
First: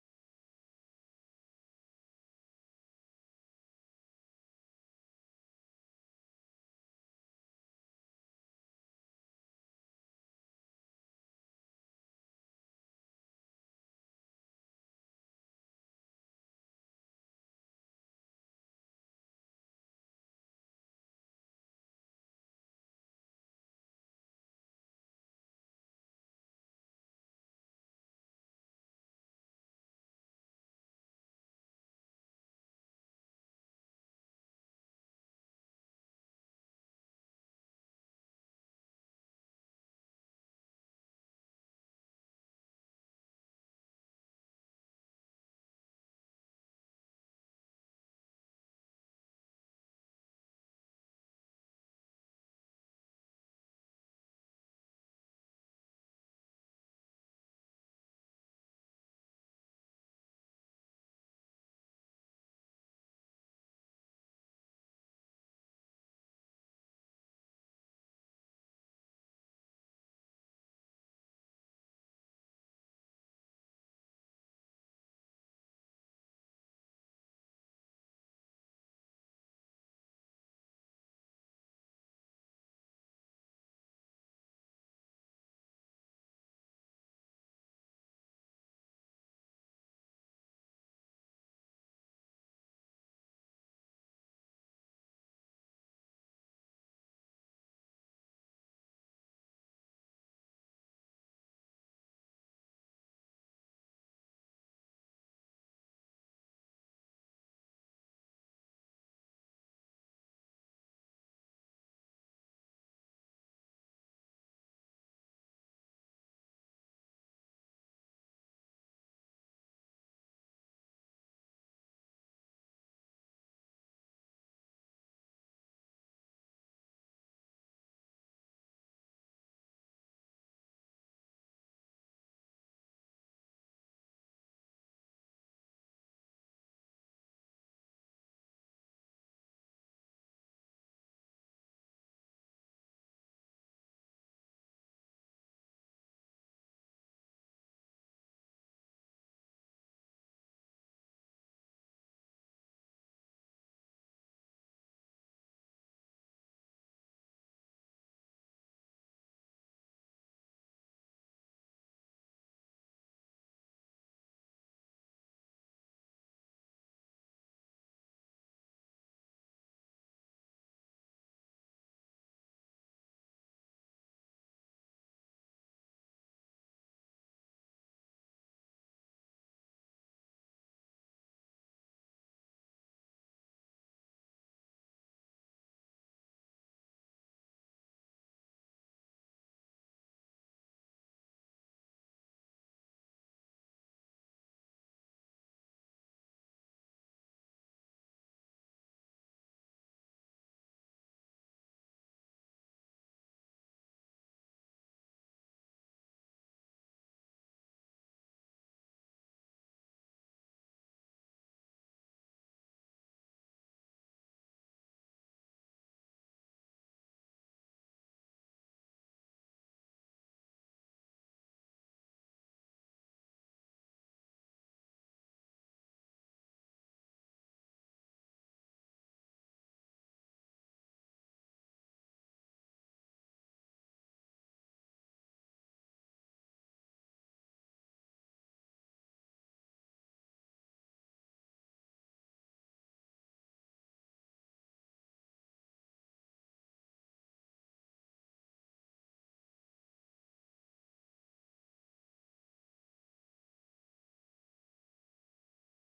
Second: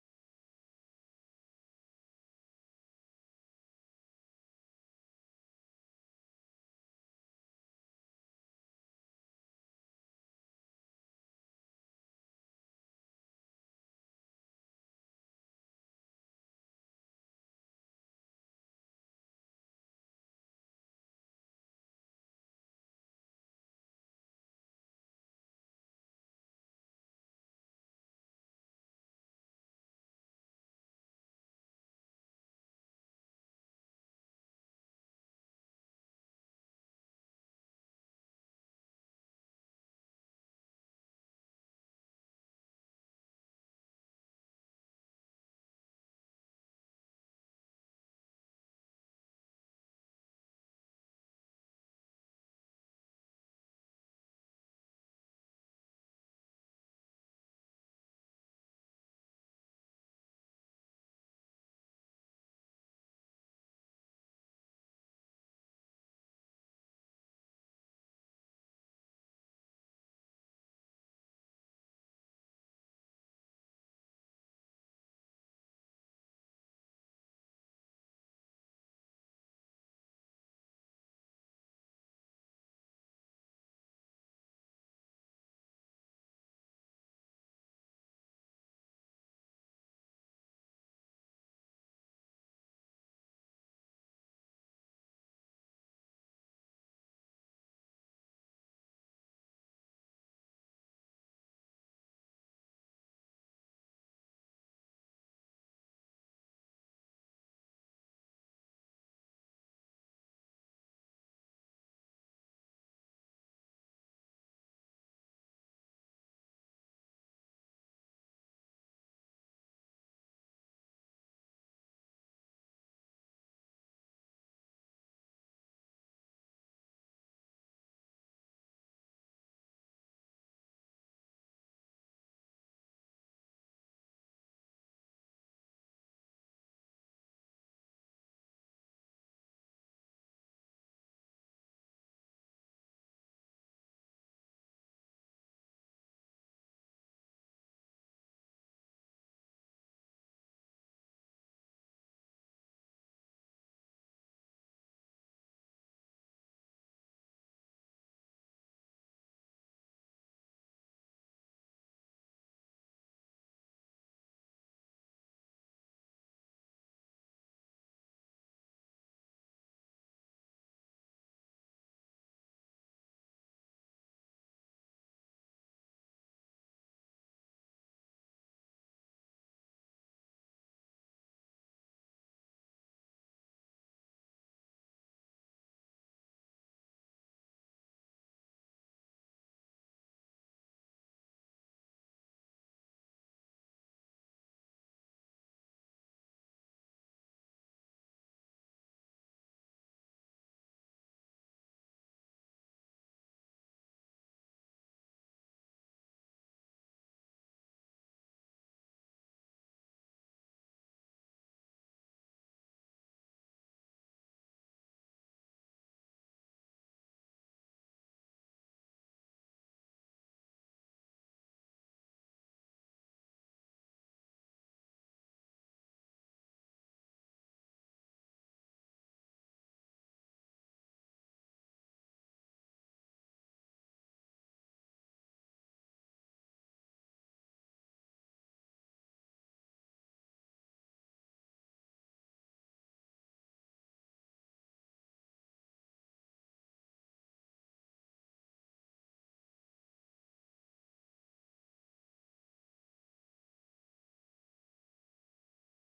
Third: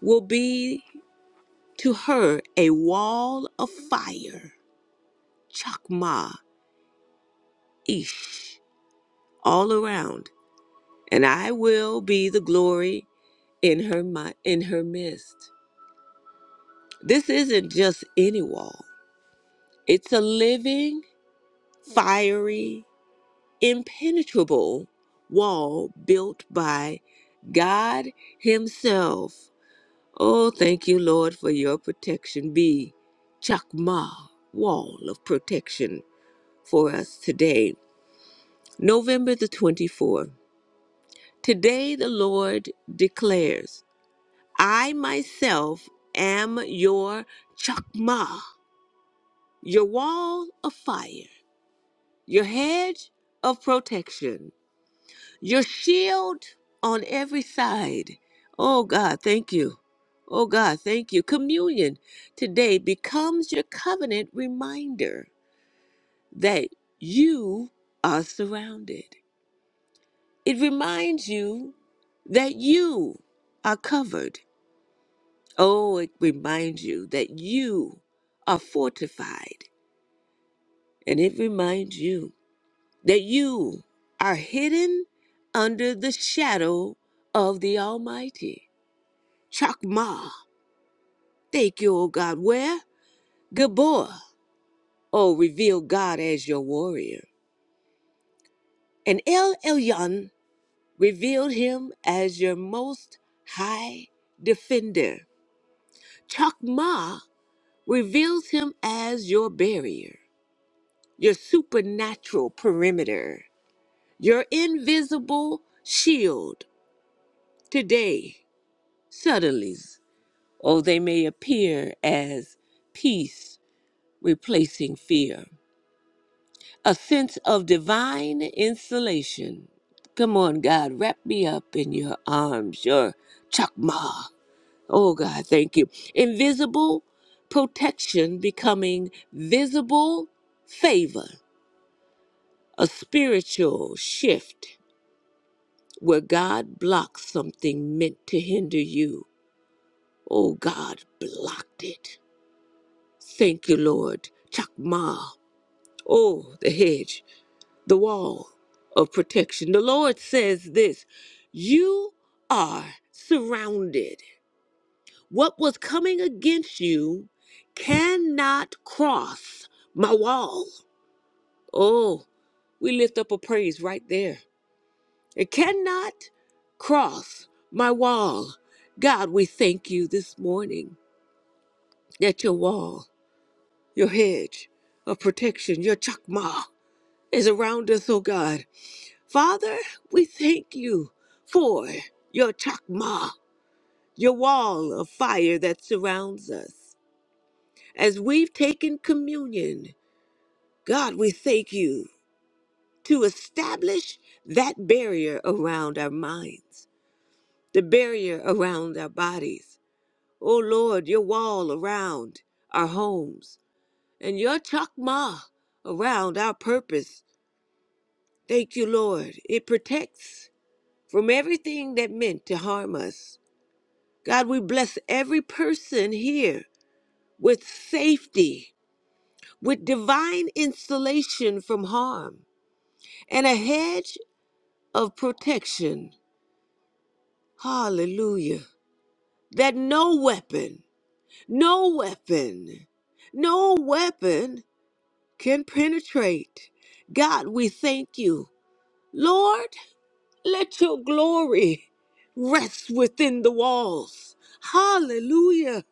will be to her a wall of fire, chakma, ish, all around, and I will be the glory in her mi- in her midst. This isn't just any wall; it's a living, fiery, impenetrable wall built by God Himself Oh, thank you, Lord, for your protection. Be Chakma, wall of protection for us today. November the 24th. Today the Lord declares, I myself am your Chakma, your wall of fire, your hedge of protection. Your shield on every side. Oh God, thank you. Oh God, thank you. Communion today becomes your covenant reminder that you are surrounded. It reminds you that you are covered. Oh, it reminds you that you are fortified. And it reminds you that you are hidden under the shadow of the Almighty. Chakma. Thank you, O God. Where? Gabor. O, reveal God as your warrior. And El Elyon revealed him as your most high defender. Chakma reveals him as your barrier, your supernatural perimeter, your invisible shield. Today, suddenly, oh, they may appear as peace replacing fear a sense of divine insulation. Come on, God, wrap me up in your arms, your chakma. Oh, God, thank you. Invisible protection becoming visible favor, a spiritual shift where God blocks something meant to hinder you. Oh, God blocked it. Thank you, Lord. Chakma. Oh, the hedge. the wall of protection. The Lord says this You are surrounded. What was coming against you cannot cross my wall. Oh, we lift up a praise right there. It cannot cross my wall. God, we thank you this morning that your wall, your hedge of protection, your chakma is around us, oh God. Father, we thank you for your chakma, your wall of fire that surrounds us. As we've taken communion, God, we thank you to establish that barrier around our minds, the barrier around our bodies. Oh Lord, your wall around our homes and your chakma around our purpose. Thank you, Lord. It protects from everything that meant to harm us. God, we bless every person here with safety, with divine insulation from harm, and a hedge of protection. Hallelujah. That no weapon, no weapon, no weapon can penetrate. God, we thank you. Lord, let your glory rest within the walls. Hallelujah.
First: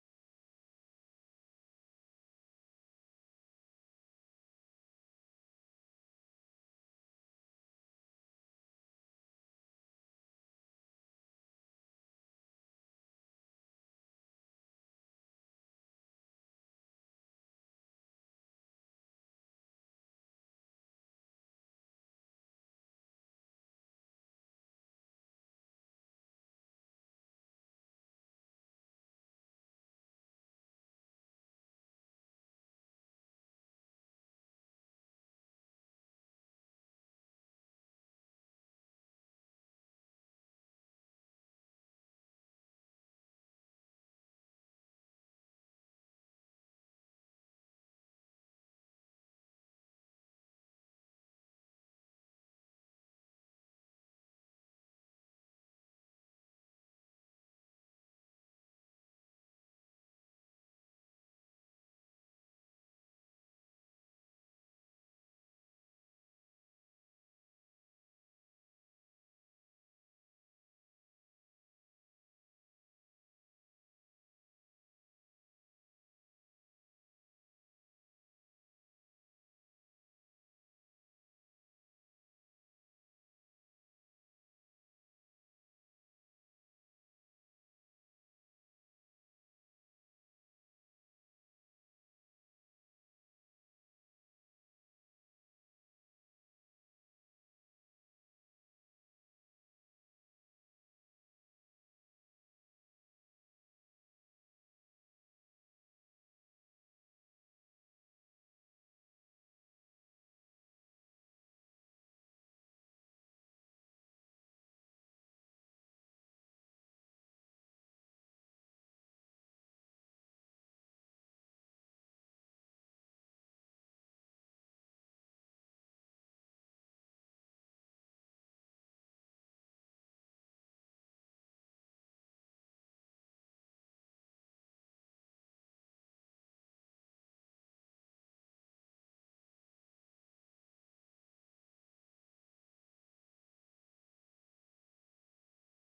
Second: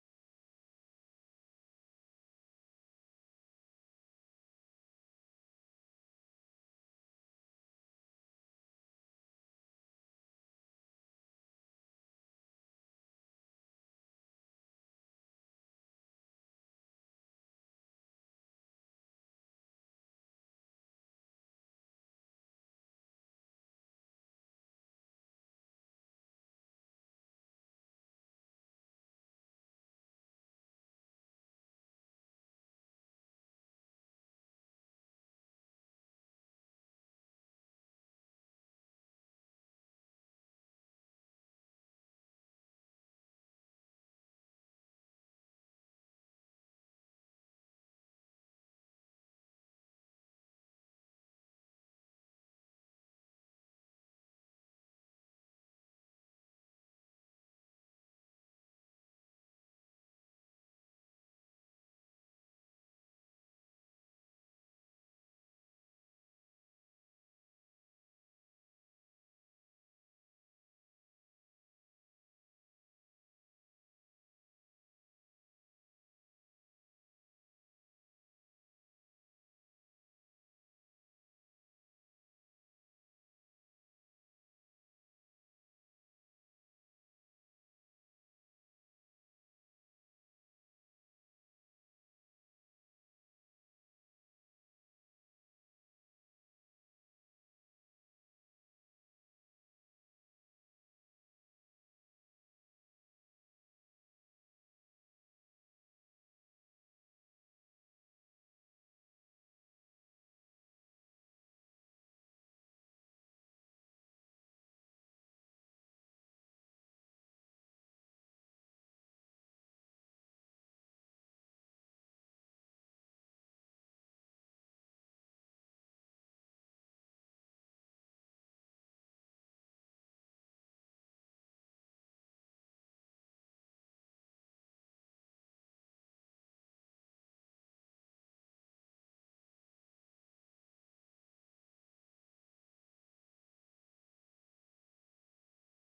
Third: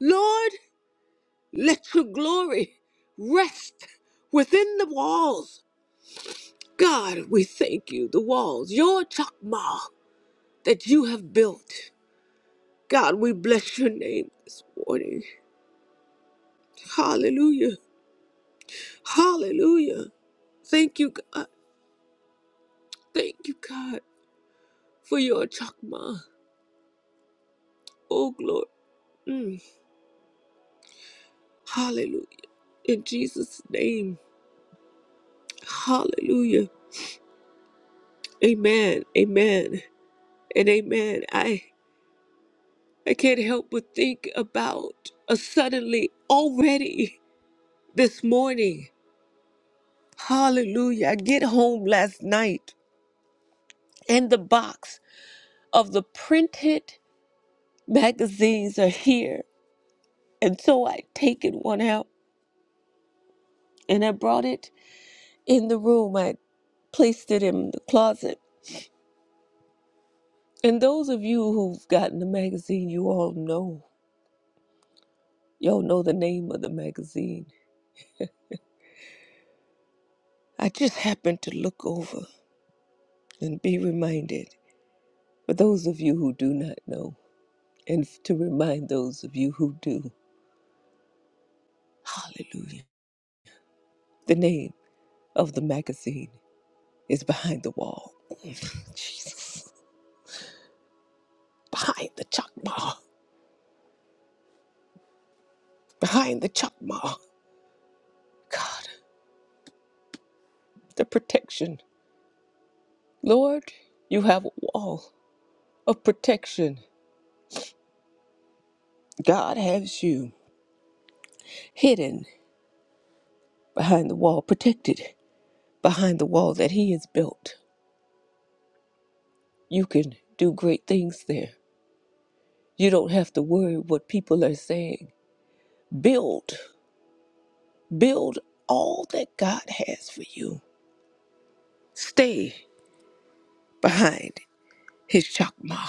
Lord, Let your glory rest within the walls. God, we thank you, the walls, your chakma that you have built. God, we bless your name this morning. Hallelujah. Hallelujah. Thank you, God. Thank you, God, for your chakma. Oh, glory. Mm. Hallelujah. In Jesus' name. Hallelujah. Amen. Amen. And amen. I I can't help but think about a suddenly already this morning. Hallelujah. I get home last night and the box of the printed magazines are here. And so I taken one out and I brought it in the room. I placed it in the closet. And those of you who've gotten the magazine, you all know. Y'all know the name of the magazine. I just happened to look over and be reminded. For those of you who do not know, and to remind those of you who do, hallelujah. The name of the magazine is Behind the Wall. <laughs> Jesus. Behind the chakma. Behind the chakma. God, the protection. Lord, you have a wall of protection. God has you hidden behind the wall, protected behind the wall that He has built. You can do great things there. You don't have to worry what people are saying Build, build all that God has for you. Stay behind his chakma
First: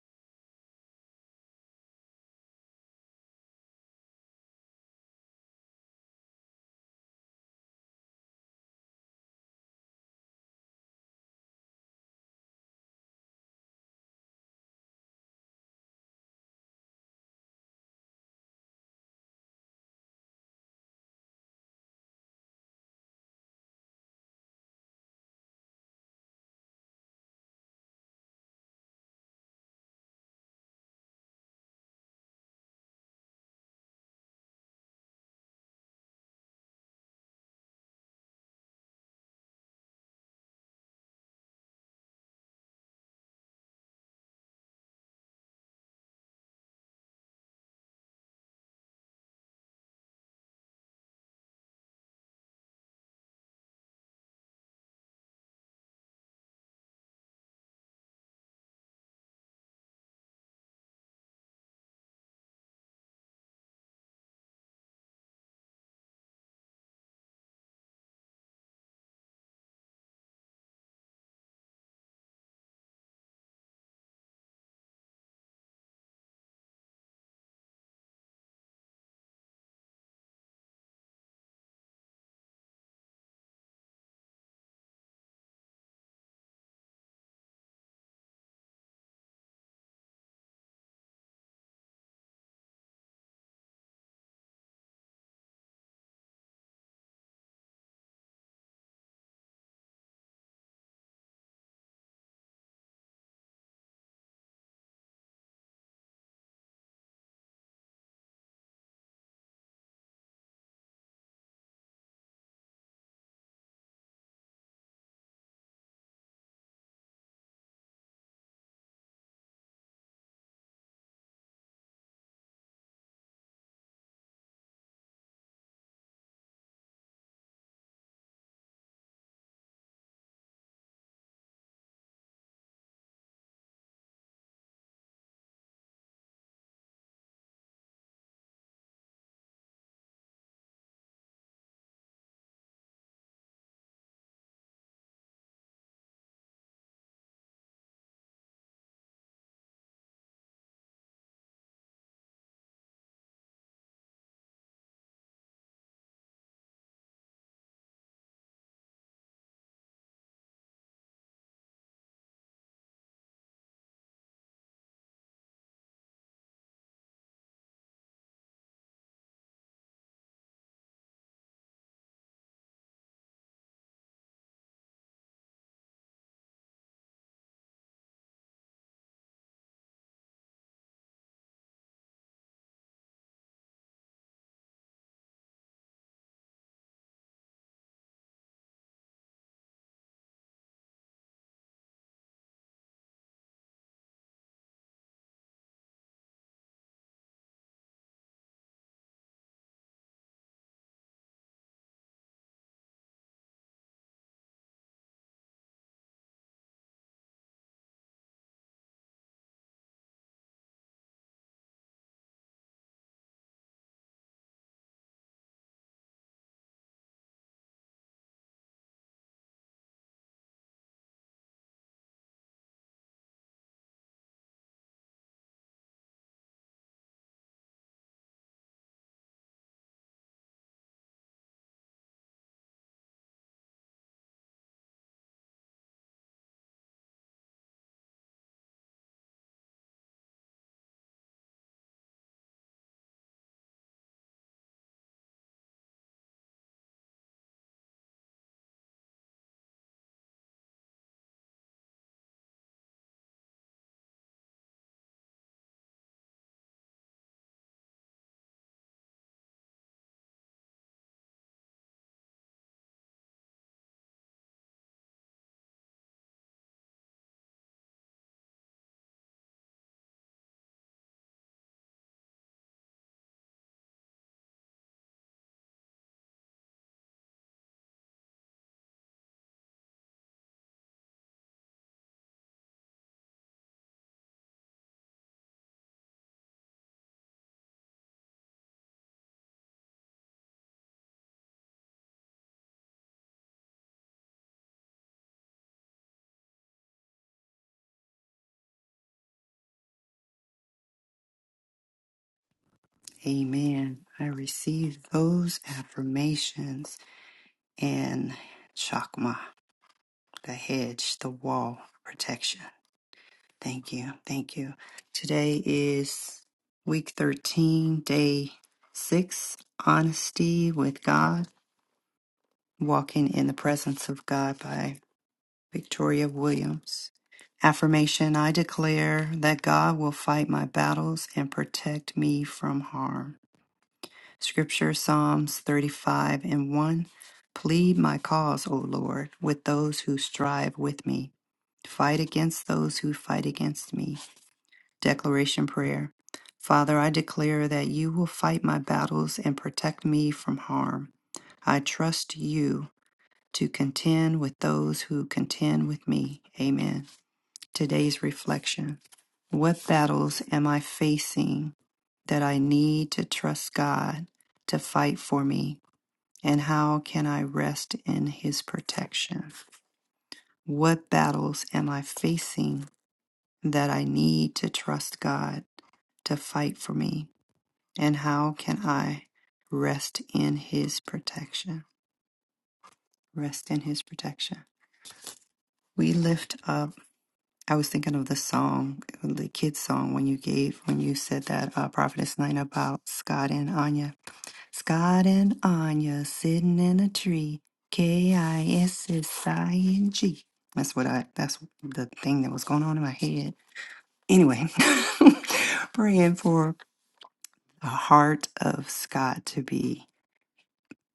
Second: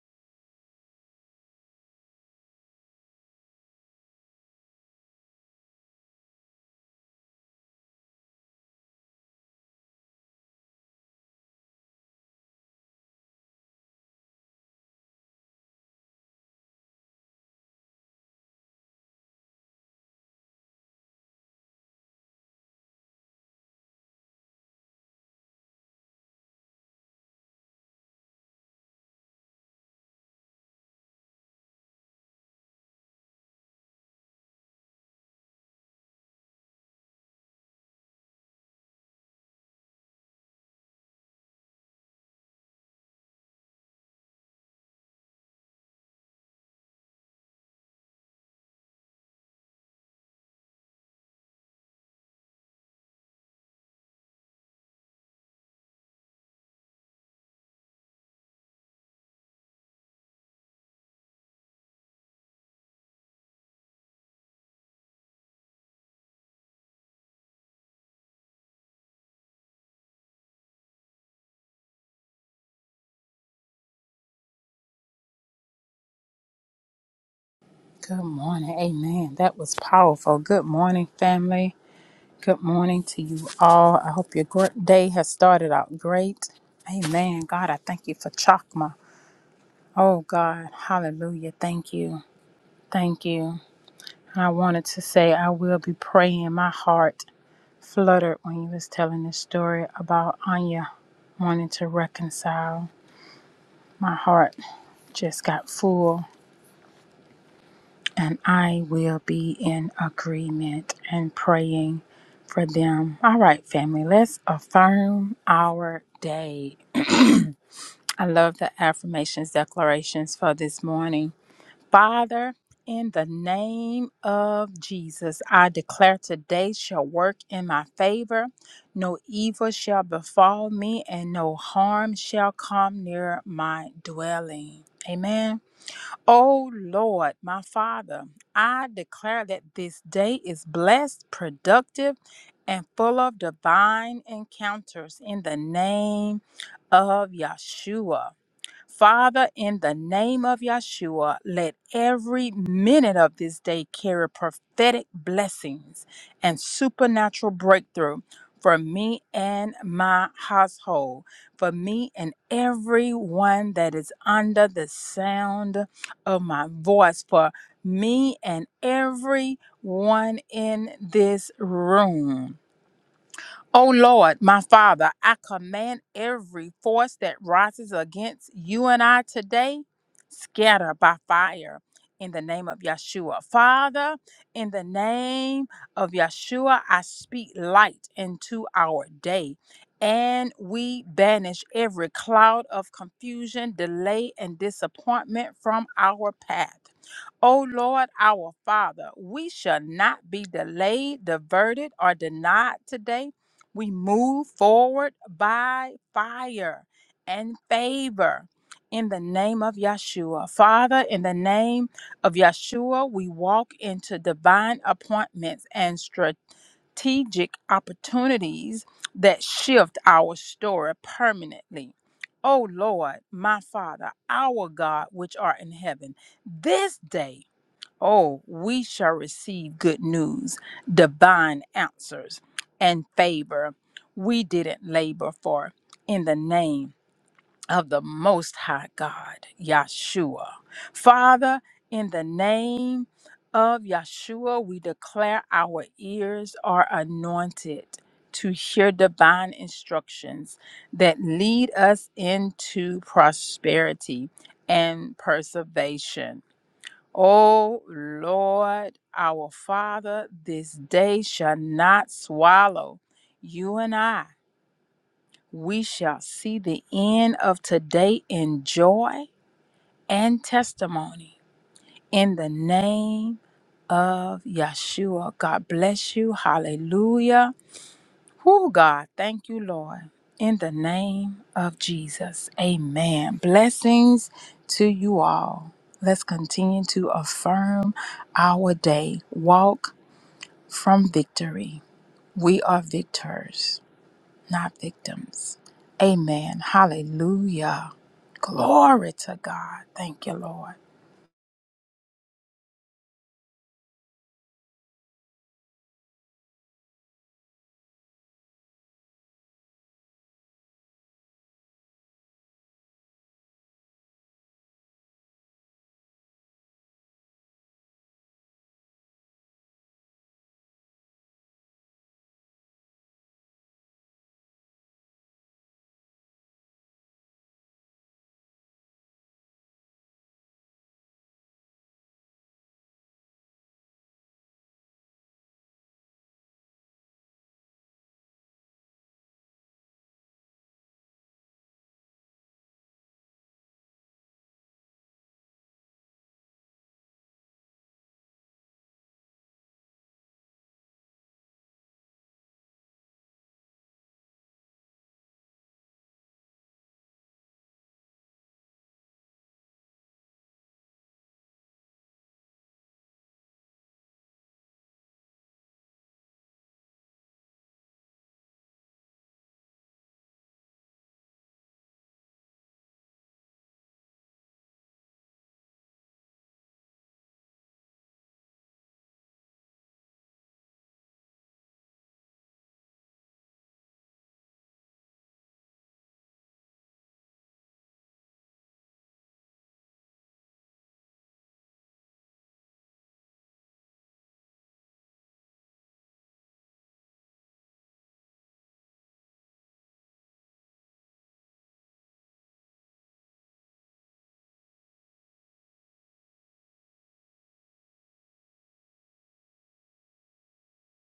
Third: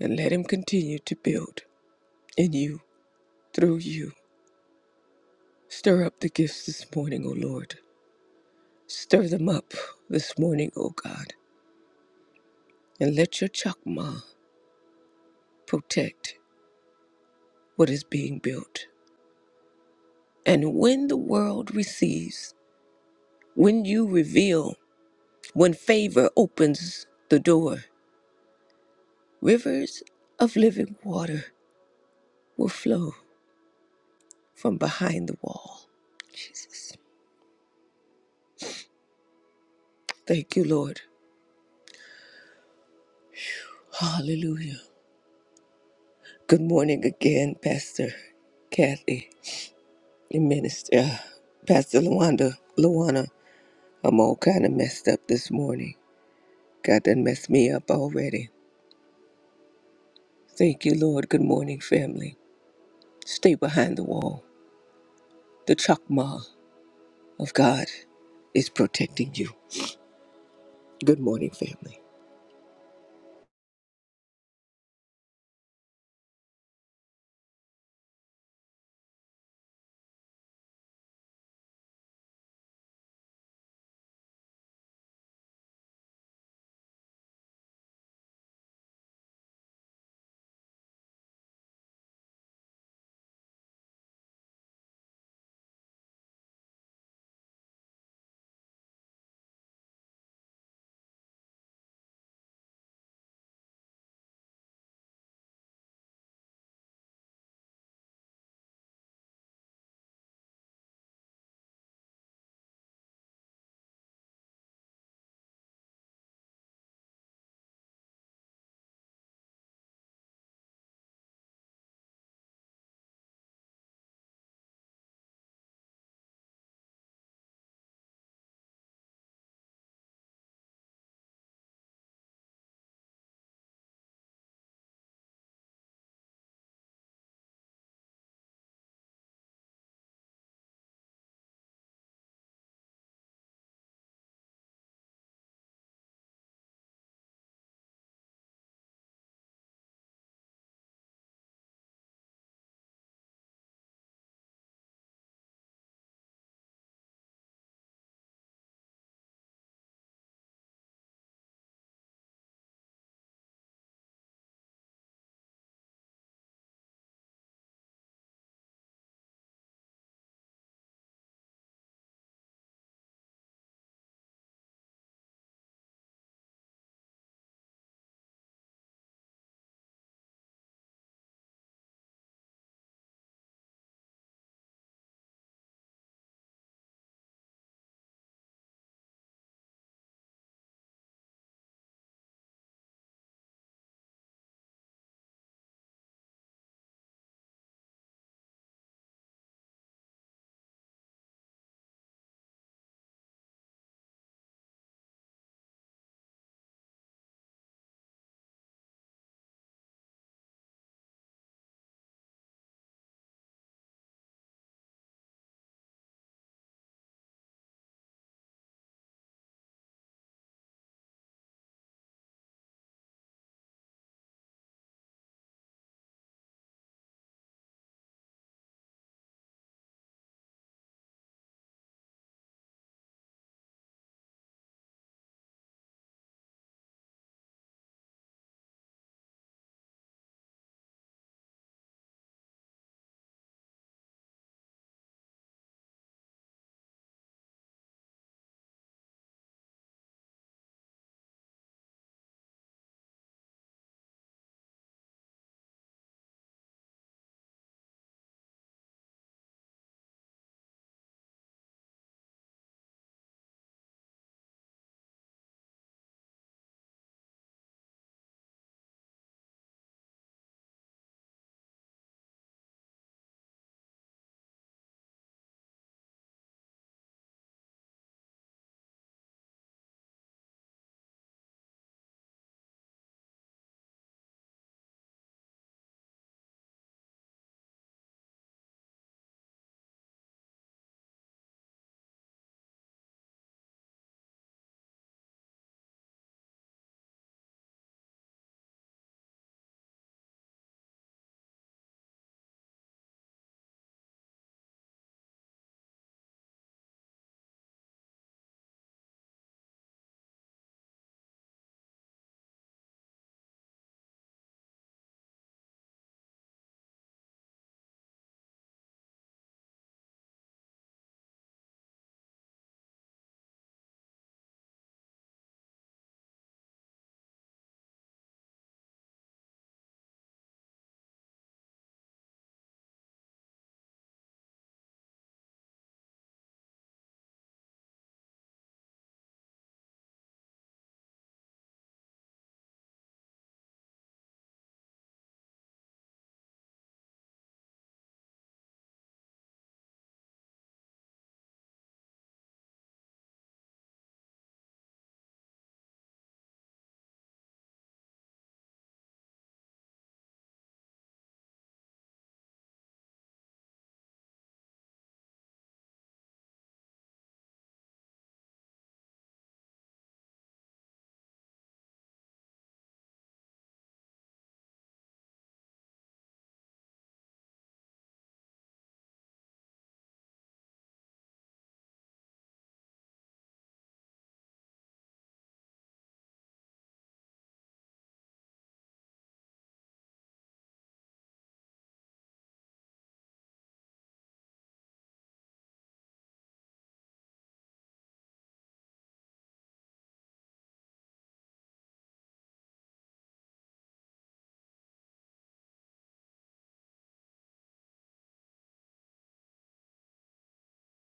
and let him continue to build in you, through you. Stir up the gifts this morning, O Lord. Stir them up this morning, O God, and let your chakma protect what is being built. And when the world receives, when you reveal, when favor opens the door, rivers of living water will flow from behind the wall. Jesus. Thank you, Lord. Hallelujah. Good morning again, Pastor Kathy and Minister uh, Pastor Luanda. Luana, I'm all kind of messed up this morning. God done messed me up already. Thank you, Lord. Good morning, family. Stay behind the wall. The chakma of God is protecting you. Good morning, family. Good morning. Amen. That was powerful. Good morning, family. Good morning to you all. I hope your great day has started out great. Amen. God, I thank you for Chakma. Oh, God. Hallelujah. Thank you. Thank you. I wanted to say I will be praying. My heart fluttered when you was telling this story about Anya wanting to reconcile. My heart just got full and I will be in agreement and praying for them. All right, family, let's affirm our day. I love the affirmations declarations for this morning. Father, in the name of Jesus, I declare today shall work in my favor. No evil shall befall me, and no harm shall come near my dwelling. Amen. Oh Lord, my Father, I declare that this day is blessed, productive, and full of divine encounters in the name of Yeshua. Father, in the name of Yeshua, let every minute of this day carry prophetic blessings and supernatural breakthrough for me and my household, for me and everyone that is under the sound of my voice, for me and everyone in this room. O Lord, my Father, I command every force that rises against you and I today, scatter by fire in the name of Yeshua. Father, in the name of Yeshua, I speak light into our day. And we banish every cloud of confusion, delay, and disappointment from our path. O Lord, our Father, we shall not be delayed, diverted, or denied today we move forward by fire and favor in the name of Yeshua. Father, in the name of Yeshua, we walk into divine appointments and strategic opportunities that shift our story permanently. O Lord, my Father, our God, which art in heaven, this day. Oh, we shall receive good news, divine answers, and favor we didn't labor for in the name of the Most High God, Yahshua. Father, in the name of Yahshua, we declare our ears are anointed to hear divine instructions that lead us into prosperity and preservation. O Lord, our Father, this day shall not swallow you and I. We shall see the end of today in joy and testimony. In the name of Yeshua, God bless you. Hallelujah. Oh God, thank you, Lord. In the name of Jesus. Amen. Blessings to you all. Let's continue to affirm our day. Walk from victory. We are victors, not victims. Amen. Hallelujah. Glory to God. Thank you, Lord. Amen. I received those affirmations and Chakma, the hedge, the wall protection. Thank you. Thank you. Today is week 13, day six Honesty with God, Walking in the Presence of God by Victoria Williams. Affirmation I declare that God will fight my battles and protect me from harm. Scripture Psalms 35 and 1. Plead my cause, O Lord, with those who strive with me. Fight against those who fight against me. Declaration Prayer. Father, I declare that you will fight my battles and protect me from harm. I trust you to contend with those who contend with me. Amen. Today's reflection What battles am I facing that I need to trust God to fight for me? And how can I rest in His protection? What battles am I facing that I need to trust God to fight for me? And how can I rest in his protection? Rest in his protection. We lift up. I was thinking of the song, the kids' song, when you gave, when you said that uh, prophetess line about Scott and Anya. Scott and Anya sitting in a tree. K I S S I N G. That's what I. That's the thing that was going on in my head. Anyway, <laughs> praying for the heart of Scott to be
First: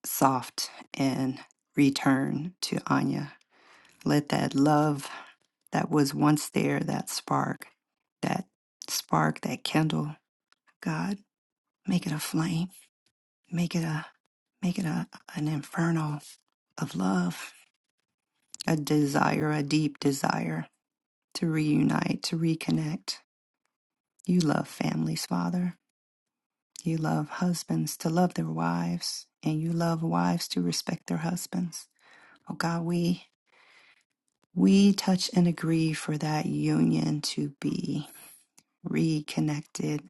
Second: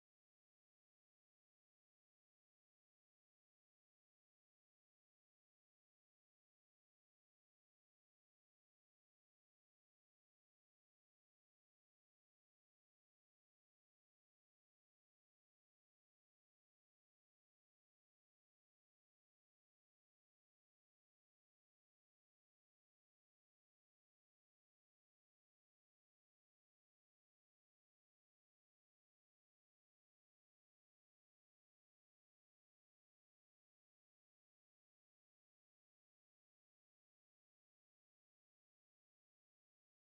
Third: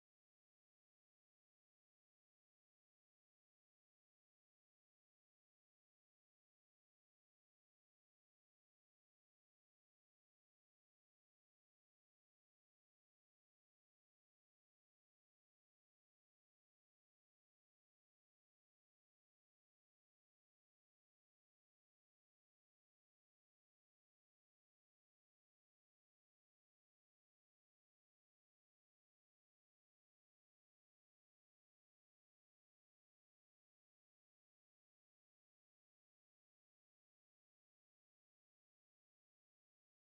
soft and return to Anya. Let that love that was once there, that spark, that spark, that kindle, God, make it a flame, make it a make it a an inferno of love, a desire, a deep desire to reunite, to reconnect. You love families, Father. You love husbands to love their wives, and you love wives to respect their husbands. Oh God, we We touch and agree for that union to be reconnected.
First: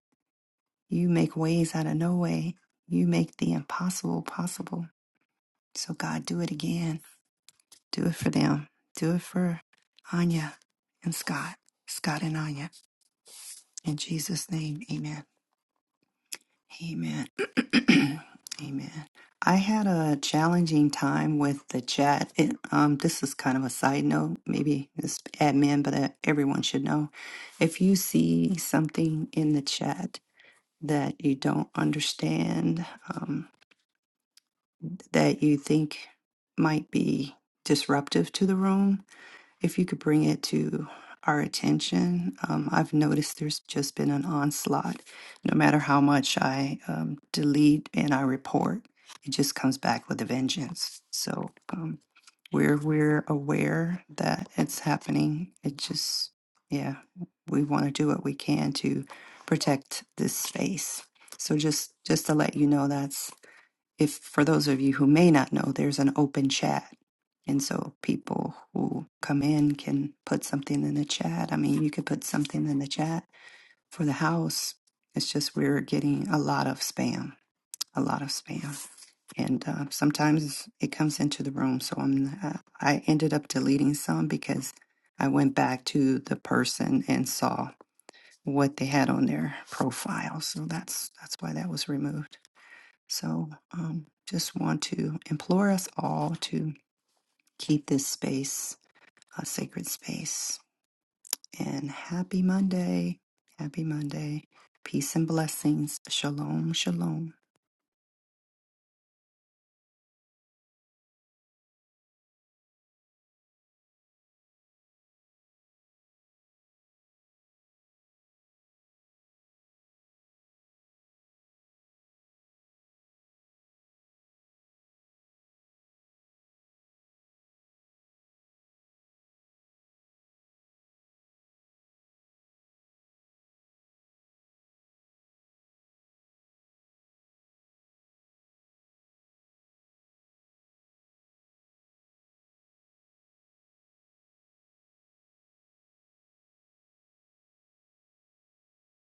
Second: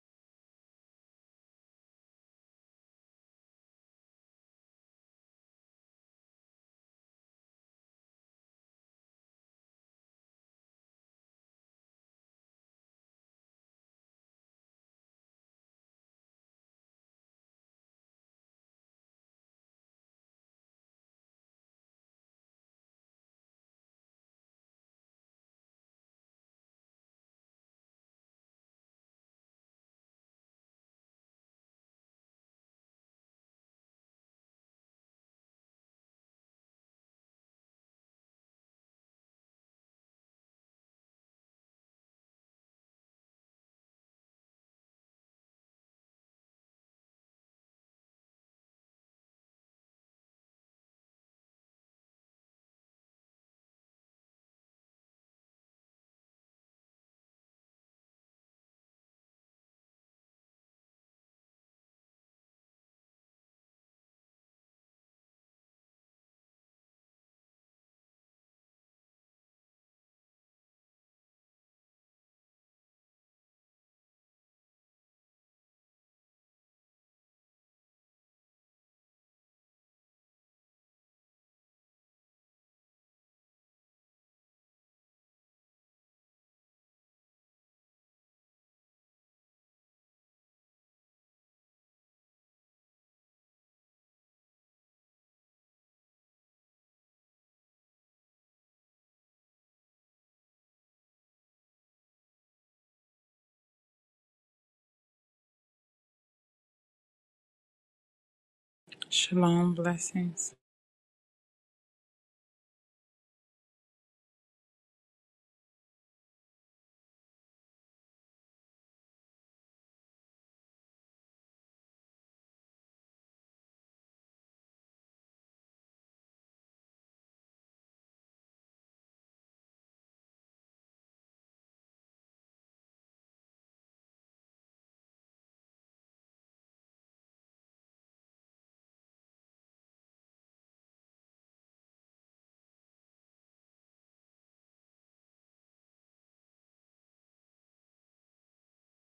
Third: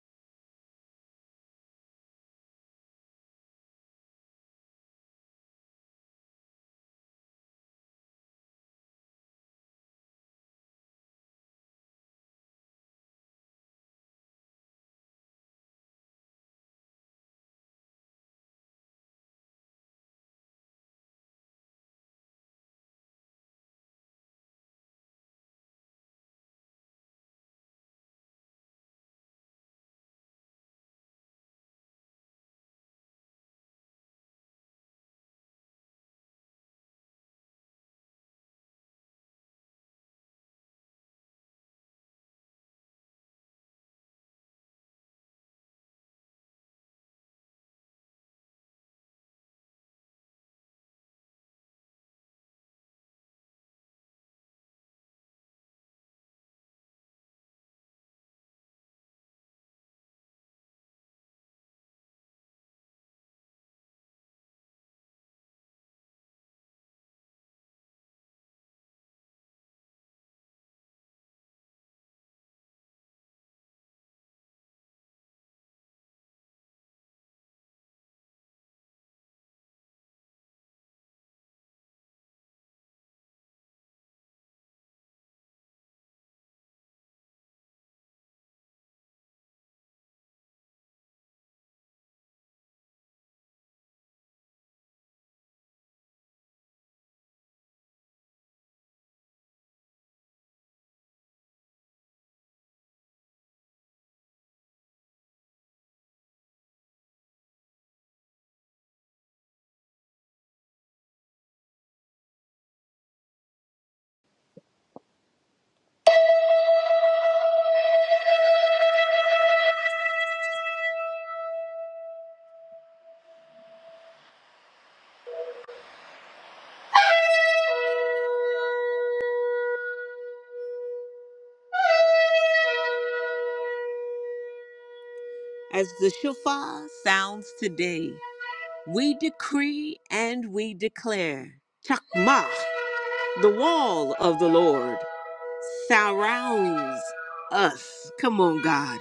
You make ways out of no way. You make the impossible possible. So, God, do it again. Do it for them. Do it for Anya and Scott, Scott and Anya. In Jesus' name, amen. Amen. <clears throat> Amen. I had a challenging time with the chat. It, um, this is kind of a side note, maybe it's admin, but uh, everyone should know. If you see something in the chat that you don't understand, um, that you think might be disruptive to the room, if you could bring it to our attention. Um, I've noticed there's just been an onslaught. No matter how much I um, delete and I report, it just comes back with a vengeance. So um, we're we're aware that it's happening. It just yeah, we want to do what we can to protect this space. So just just to let you know, that's if for those of you who may not know, there's an open chat. And so people who come in can put something in the chat. I mean, you could put something in the chat for the house. It's just we're getting a lot of spam, a lot of spam, and uh, sometimes it comes into the room. So I'm uh, I ended up deleting some because I went back to the person and saw what they had on their profile. So that's that's why that was removed. So um, just want to implore us all to keep this space a sacred space. And happy Monday. Happy Monday. Peace and blessings. Shalom, shalom. Shalom. Blessings. As the shofar sounds today, We decree and we declare Chakmah, the wall of the Lord, surrounds us. Come on, God.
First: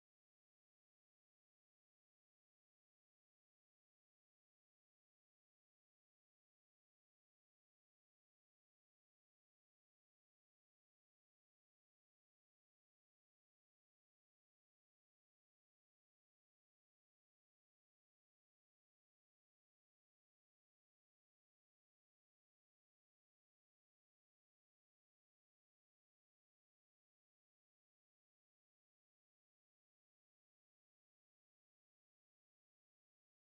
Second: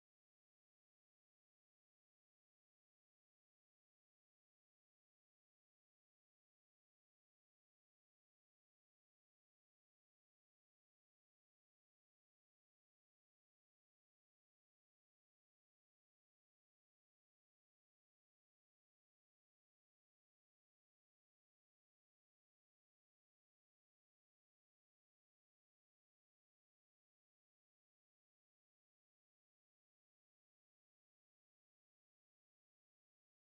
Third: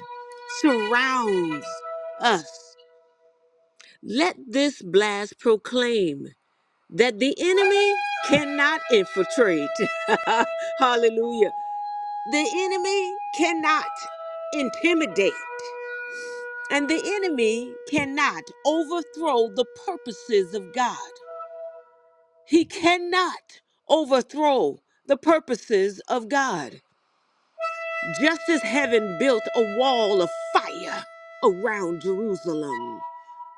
Surrounds us. Let this blast proclaim that the enemy cannot infiltrate. <laughs> Hallelujah. The enemy cannot intimidate, and the enemy cannot overthrow the purposes of God. He cannot overthrow the purposes of God. Just as heaven built a wall of fire around Jerusalem.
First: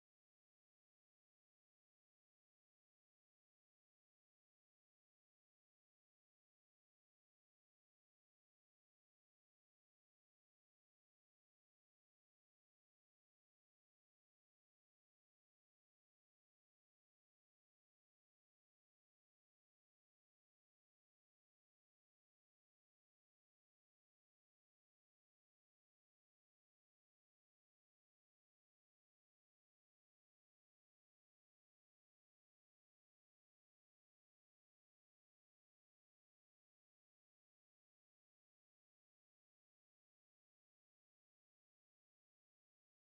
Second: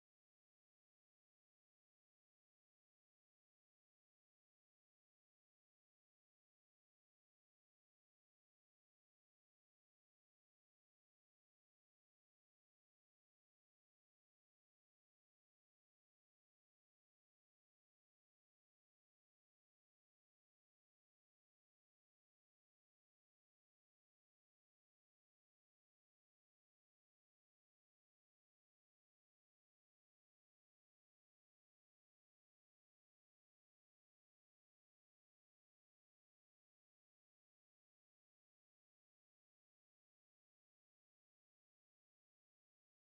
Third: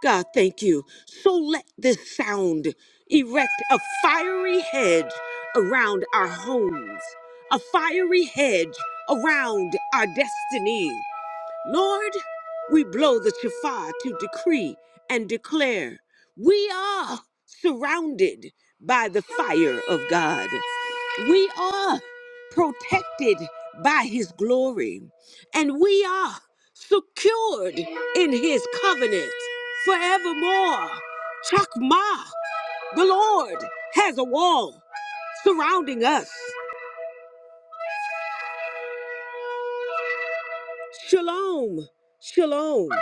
God, thank you. So let this sound erect a fiery hedge around our homes, a fiery hedge around our destiny, Lord, we blow the shofar to decree and declare we are surrounded by the fire of God. We are protected by his glory. And we are secured in his covenant forevermore. Chakma, the Lord has a wall surrounding us. Shalom, shalom.